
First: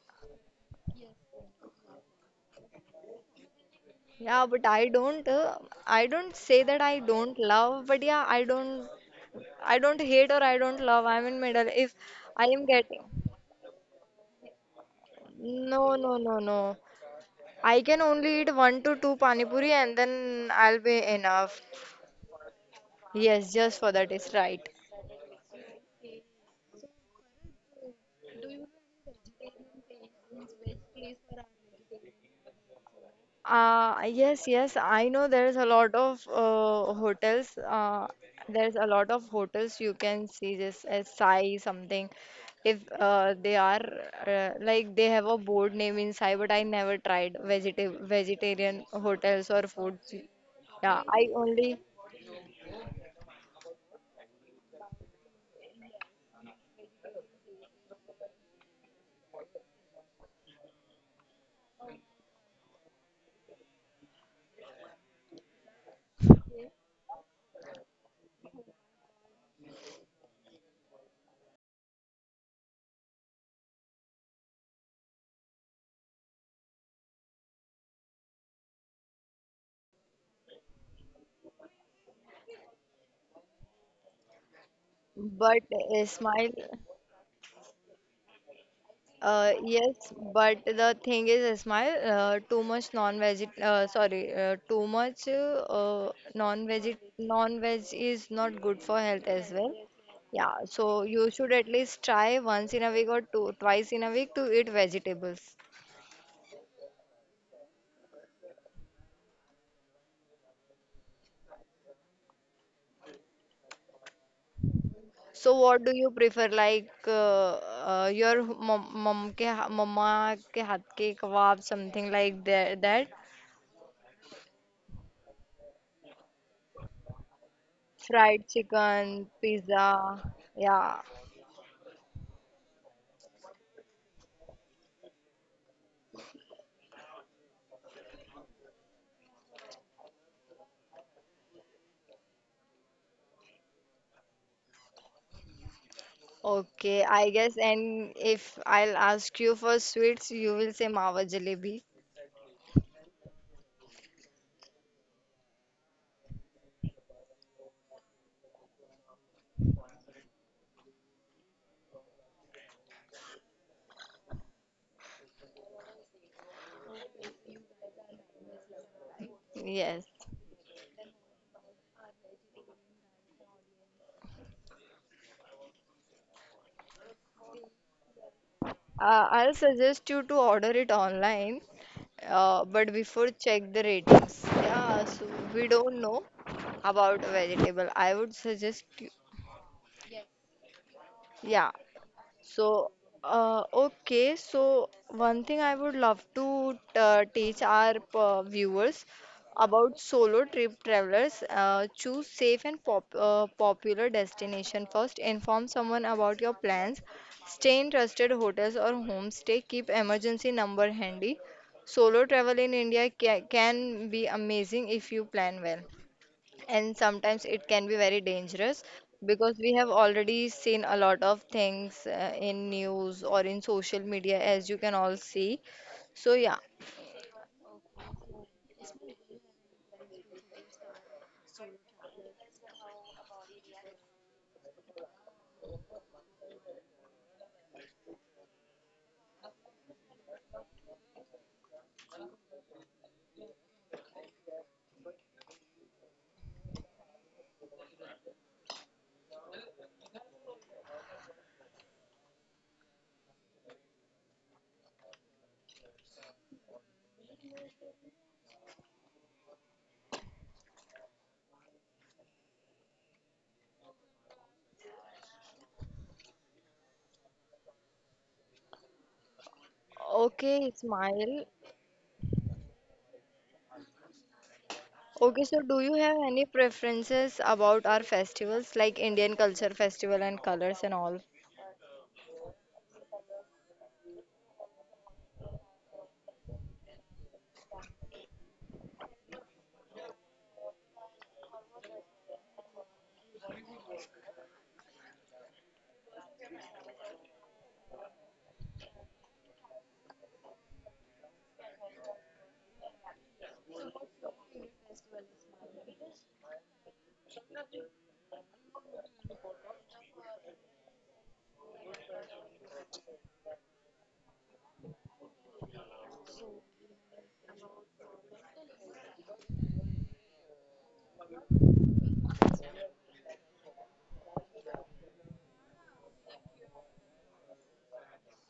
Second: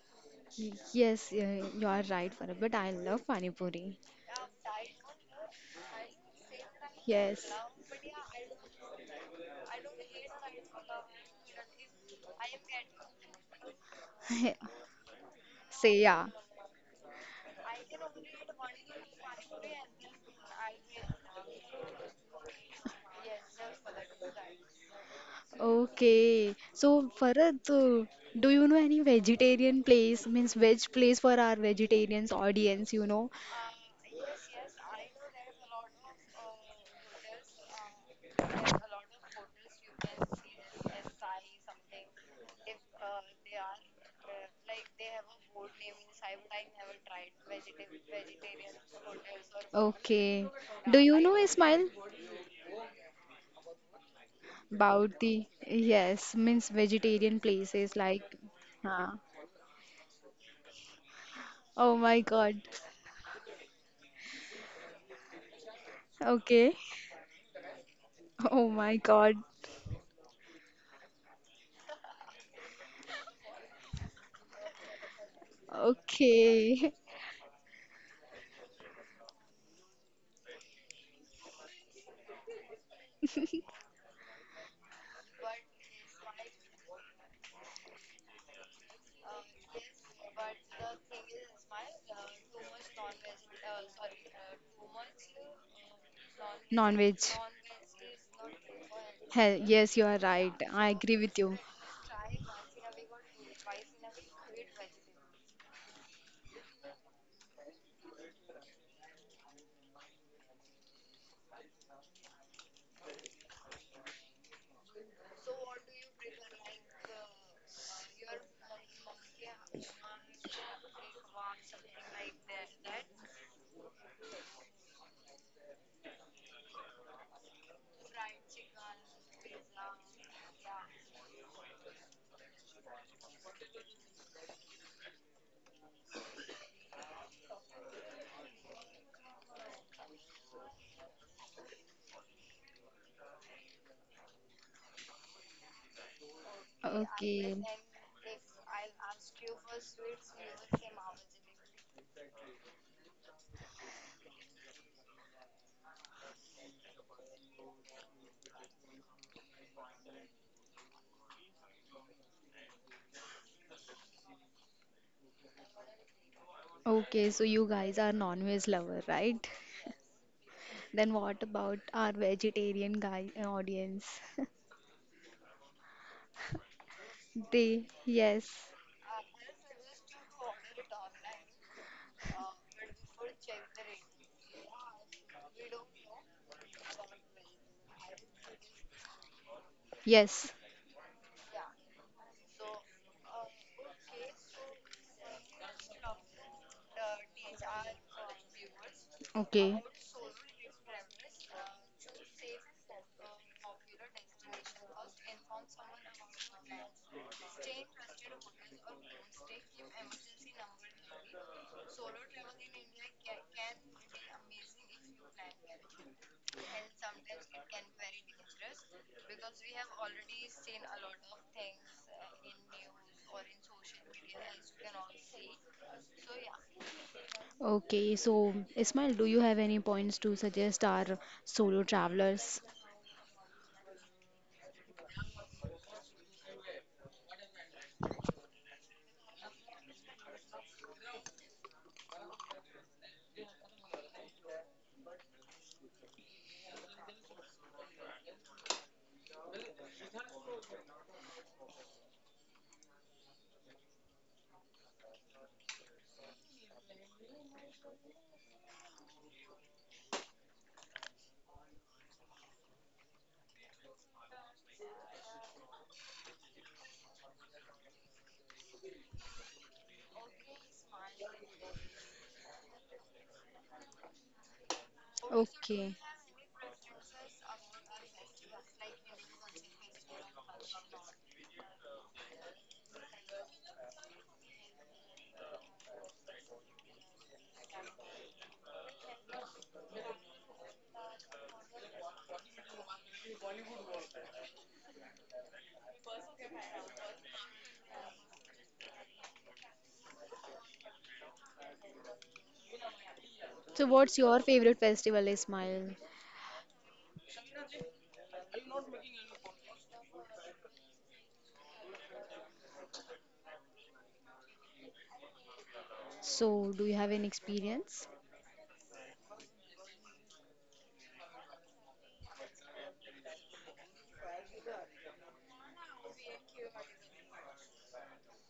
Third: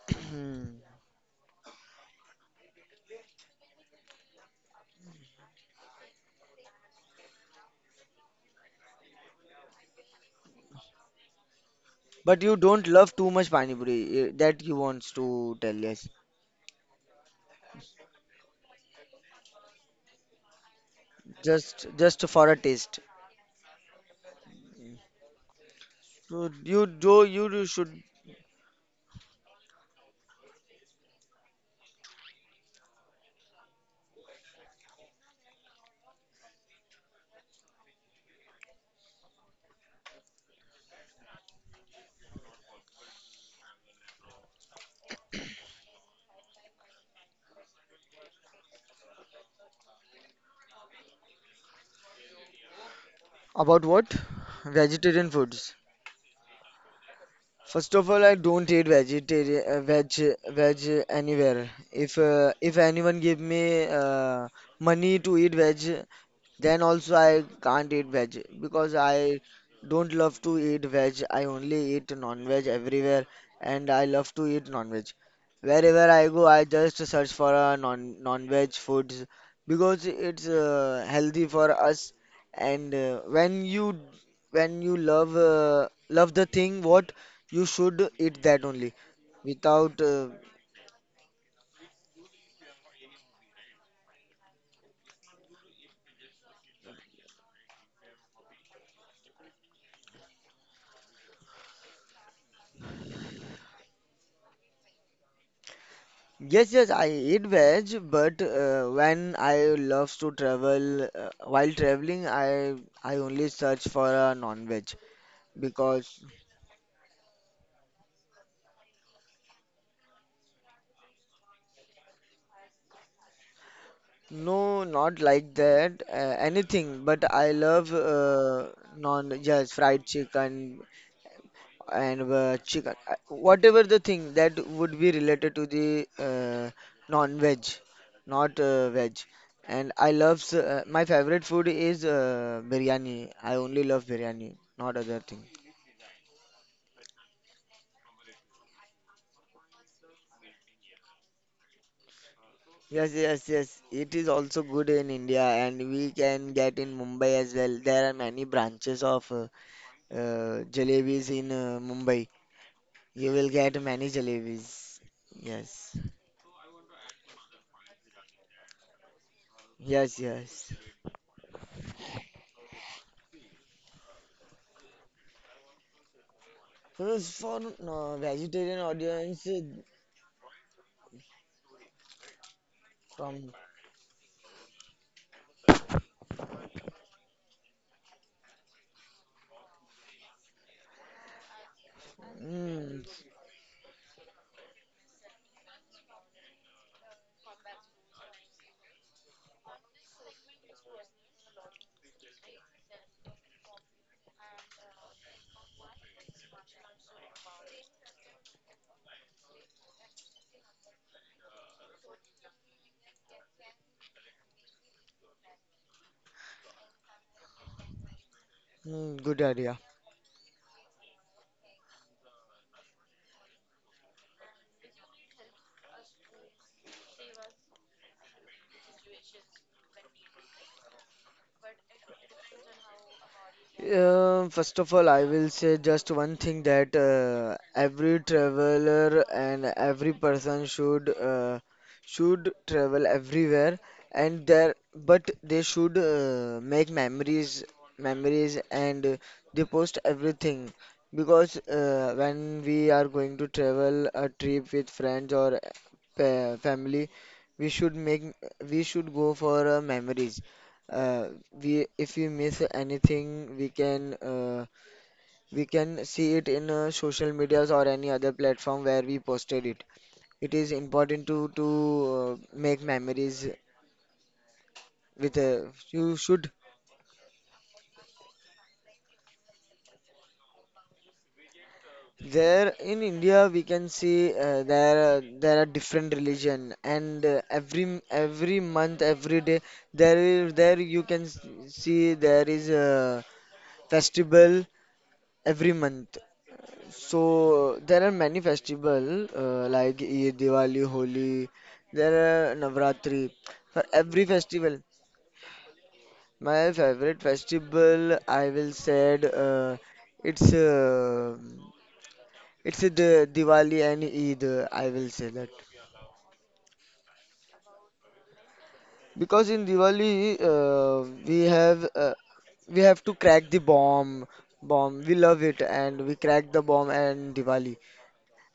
A: Y- Yes, you are right, Farah, but I love Pani Puri.
B: Yeah, but I don't say that I don't
A: Yes.
B: love, but yeah, I don't hate or I don't love. I'm in middle. If
C: But
B: I
C: you
B: am
C: don't
B: getting,
C: love too much pani puri. That you wants to tell
B: no,
C: us.
A: Say
B: no,
A: yeah.
B: no, no. I can only eat one to two pani puri and then I'll be enough.
C: Just for a taste.
B: Yes, just for that is right.
C: So
A: Okay. So,
C: you
A: Farad,
C: do should
A: do you know any vegetarian place, means veg place for our vegetarians audience, you know?
B: Yes, yes, I know there's a lot of hotels. There's a lot of hotels you can see this as Sai something. If they are like they have a board name in Sai, but I never tried vegetarian hotels or foods.
A: Okay. Do
B: Yeah,
A: you
B: I
A: know,
B: only.
A: Ismail,
C: about what?
A: about
C: Vegetarian
A: the,
C: foods.
A: yes, means vegetarian
C: First
A: places
C: of all,
A: like,
C: I don't eat
A: huh.
C: vegetarian veg anywhere.
A: Oh my God.
C: If anyone give me money to eat veg,
A: Okay.
C: then also I can't eat veg
A: Oh
C: because
A: my
C: I
A: God.
C: don't love to eat veg. I only eat non-veg everywhere and I love to eat non-veg. Wherever I go, I just
A: Okay.
C: search for a non-veg foods because it's healthy for us. And when you love
B: But
C: love the
B: Ismail.
C: thing, what you should eat that only without
B: Yes, but the thing is, Ismail, too much non-veg,
A: Non-veg.
B: non-veg is not good for health as
A: Hell,
B: well.
A: yes, you are
B: Yeah,
A: right. I
B: so
A: agree
B: you
A: with
B: should
A: you.
B: at least try once in a week or two, twice in a week to eat vegetables.
C: Yes, yes, I eat veg, but when I love to travel, while traveling, I only search for a non-veg
B: So what do you
C: because
B: prefer, like your mom, mama ke haath ke kebab, something like that, that,
C: no, not like that, anything. But I love
B: fried chicken,
C: yes,
B: pizza,
C: fried chicken,
B: yeah.
C: and chicken, whatever the thing that would be related to the non-veg, not veg. And I love my favorite food is biryani. I only love biryani, not other thing.
B: Okay, I guess.
A: Okay.
B: And if I'll ask you for sweets, you will say mawa jalebi.
C: Yes, yes, yes. It is also good in India, and we can get in Mumbai as well. There are many branches of jalebis in Mumbai. You will get many jalebis. Yes,
A: Okay, so you guys are non-veg lover, right?
B: Yes.
C: yes, yes.
A: Then what about our vegetarian guy audience?
C: First, for
A: They, yes,
C: vegetarian audience,
B: I'll suggest you to order it online, but before
C: from
B: check the ratings. Yeah, so we don't know about vegetable. I would suggest you,
A: yes.
B: yeah, so,
C: mm,
B: okay, so one thing I would love to teach our viewers
A: Okay.
B: about solo trip travelers, choose safe and popular destination first. Inform someone about your plans. Stay in trusted hotels or homestay. Keep emergency number handy. Solo travel in India ca can be amazing if you plan well and sometimes it can be very dangerous
C: good
B: because we
C: idea.
B: have already seen a lot of things in news or in social media as you can all see so yeah
A: Okay, so Ismail, do you have any points to suggest our solo travelers?
C: First of all, I will say just one thing that every traveler and every person should travel everywhere, and there but they should make memories, and they post everything because when we are going to travel a trip with friends or pa family, we should make we should go for memories uh, we if we miss anything, we can see it in social medias or any other platform where we posted it. It
B: okay
C: is important
B: Ismail
C: to make memories with
B: okay so do you
A: Okay.
C: you
B: have any
C: should.
B: preferences about our festivals like Indian culture festival and colors and all?
C: There in India, we can see there are different religion, and every month, every day, there you can see there is a festival every month. So there are many festival like Eid, Diwali, Holi. There are Navratri. For
A: So what's
C: every
A: your
C: festival,
A: favorite festival, Ismail?
C: my favorite festival I will said it's uh, it's the Diwali and Eid. I will say that
A: So do you have any experience?
C: because in Diwali we have to crack the bomb bomb. We love it and we crack the bomb and Diwali.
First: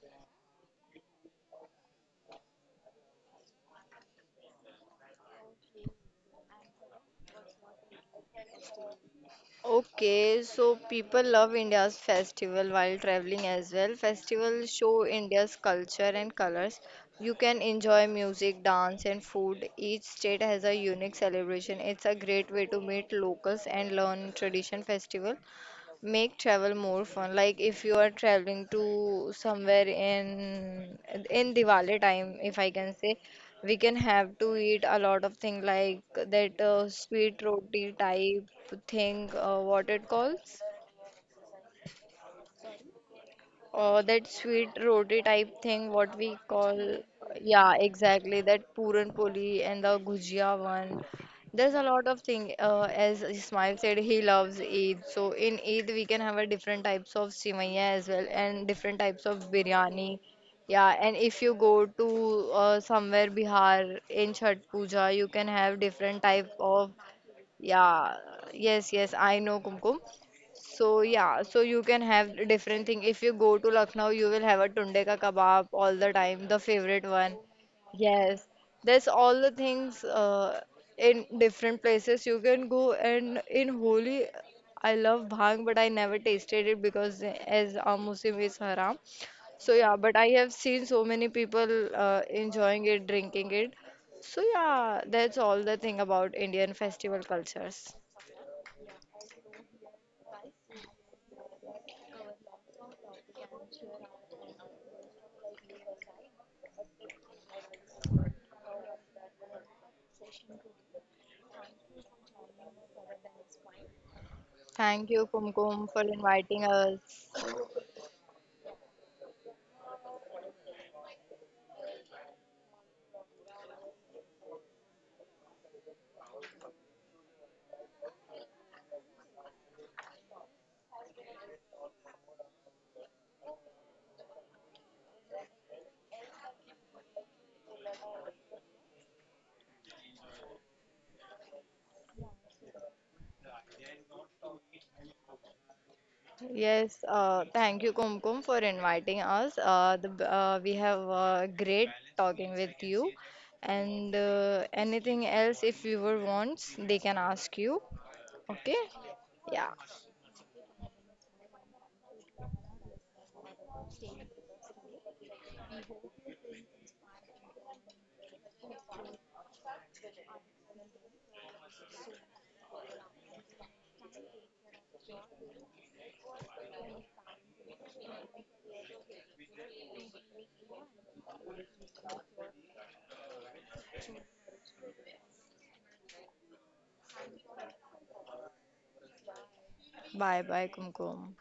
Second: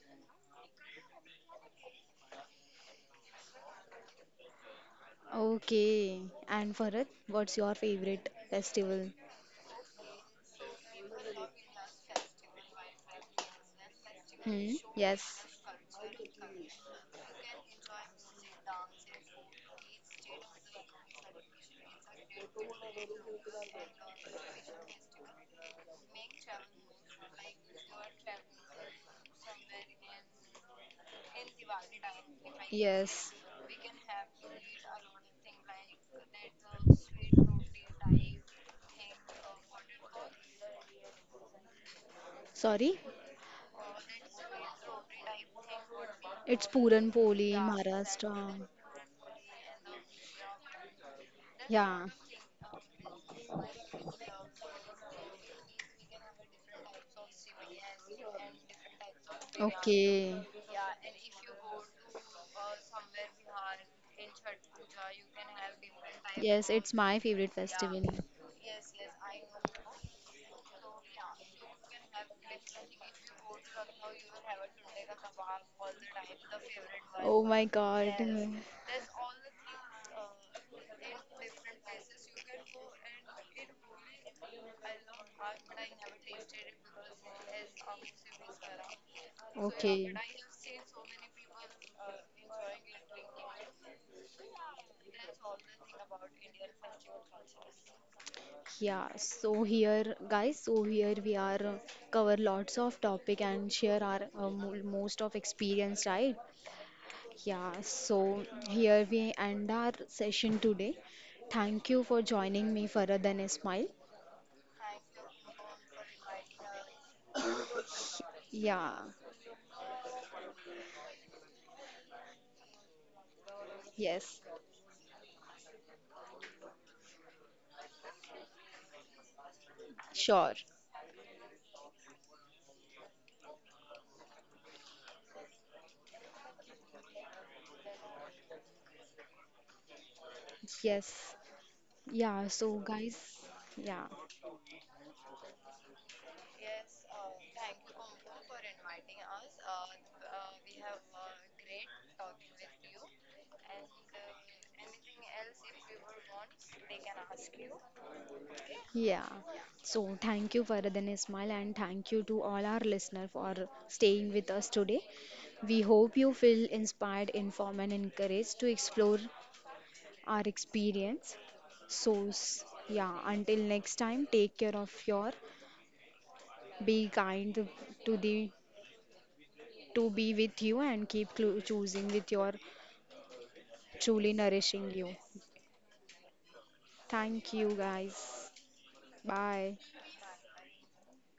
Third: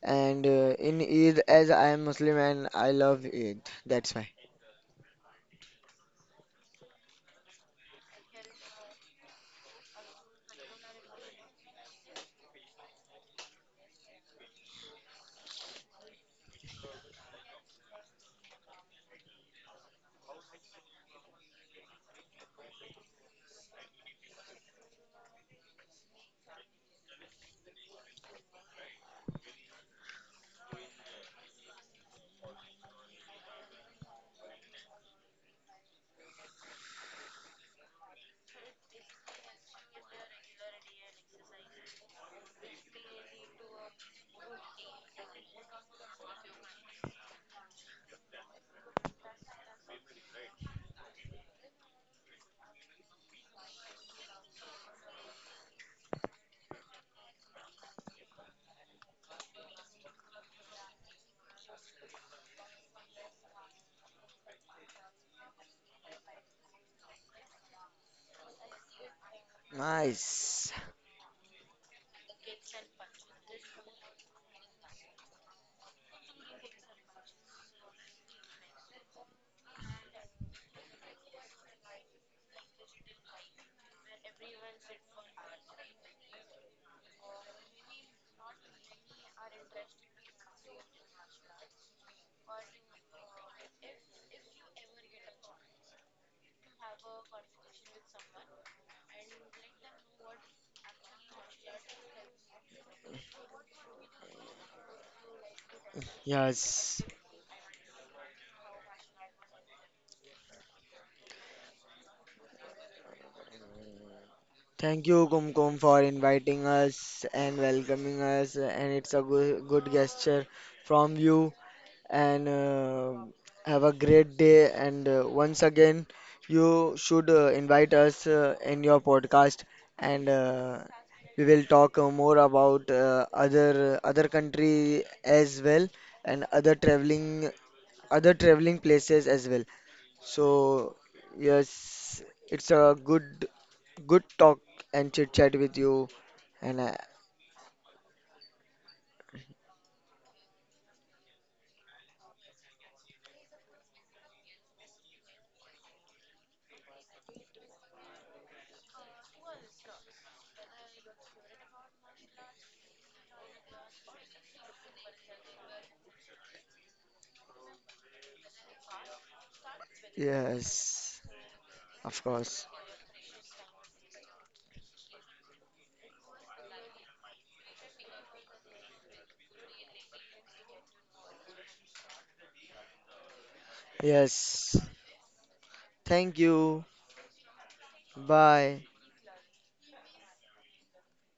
C: And in Eid, as I am Muslim and I love Eid, that's why.
A: Okay. And Farhat, what's your favorite festival?
B: Okay, so people love India's festival while traveling as well. Festivals
A: Hmm.
B: show
A: Yes.
B: India's culture and colors. You can enjoy music, dance, and food. Each state has a unique celebration. It's a great way to meet locals and learn tradition festival make travel more fun like if you are traveling to somewhere in Diwali time if I can say
A: Yes.
B: we can have to eat a lot of thing like that sweet roti type thing what it calls
A: Sorry.
B: that sweet roti type thing, what we
A: It's
B: call,
A: Puran Poli,
B: yeah, exactly,
A: Maharashtra.
B: that Puran Poli and the Gujia one. There's a lot
A: Yeah.
B: of thing. As Ismail said, he loves Eid. So in Eid, we can have a different types of sivaiya as well and different types of biryani.
A: Okay.
B: Yeah,
A: Yeah,
B: and if you go to somewhere
A: uh,
B: Bihar in Chhat Puja, you can have different type
A: yes,
B: of
A: it's my favorite yeah. Festival.
B: yeah,
A: So
B: yes, yes, I know Kumkum.
C: Nice.
B: So yeah, so you can have different thing. If you go to Lucknow, you will have a tunde ka kebab all the time, the favorite one.
A: oh my God.
B: Yes,
A: Yes, uh,
B: that's all the things in different places you can go. And in Holi, I love bhang, but I never tasted it because as a Muslim is haram.
A: so
B: So yeah,
A: okay.
B: but I have seen so many people enjoying it, drinking it. So yeah, that's all the thing about Indian festival cultures.
A: Yeah, so here, guys, so here we are cover lots of topic and share our mo- most of experience, right?
C: Yes.
A: Yeah, so here we end our session today. Thank you for joining me, Farah and Ismail.
C: Thank
B: Thank you,
C: you, Kumkum,
B: Kumkum, for
C: for
B: inviting
C: inviting
B: us.
C: us and welcoming us.
A: Yeah,
C: And it's a good gesture from you. And have a great
A: yes,
C: day. And once again, you should invite us in your podcast. And
A: sure,
C: we will talk more about other other country as well and other traveling places as well. So
A: yes,
C: yes,
A: yeah.
C: it's
A: So
C: a
A: guys, yeah,
C: good talk and chit chat with you. And I,
B: Yes, thank you, Kumkum, for inviting us. We have great talking with you. And anything else, if viewer wants, they can ask you. Okay?
A: yeah.
B: Yeah.
A: So thank you, Faradhan Ismail, and thank you to all our listeners for staying with us today. We hope you feel inspired, informed, and encouraged to explore our
C: yes,
A: experience. So,
C: of
A: s-
C: course.
A: yeah, until next time, take care of your, be kind to the, to be with you, and keep clo- choosing with your truly
C: Yes.
A: nourishing you.
C: Thank you.
A: Thank you, guys.
C: Bye.
A: Bye.
B: Bye bye, Kumkum.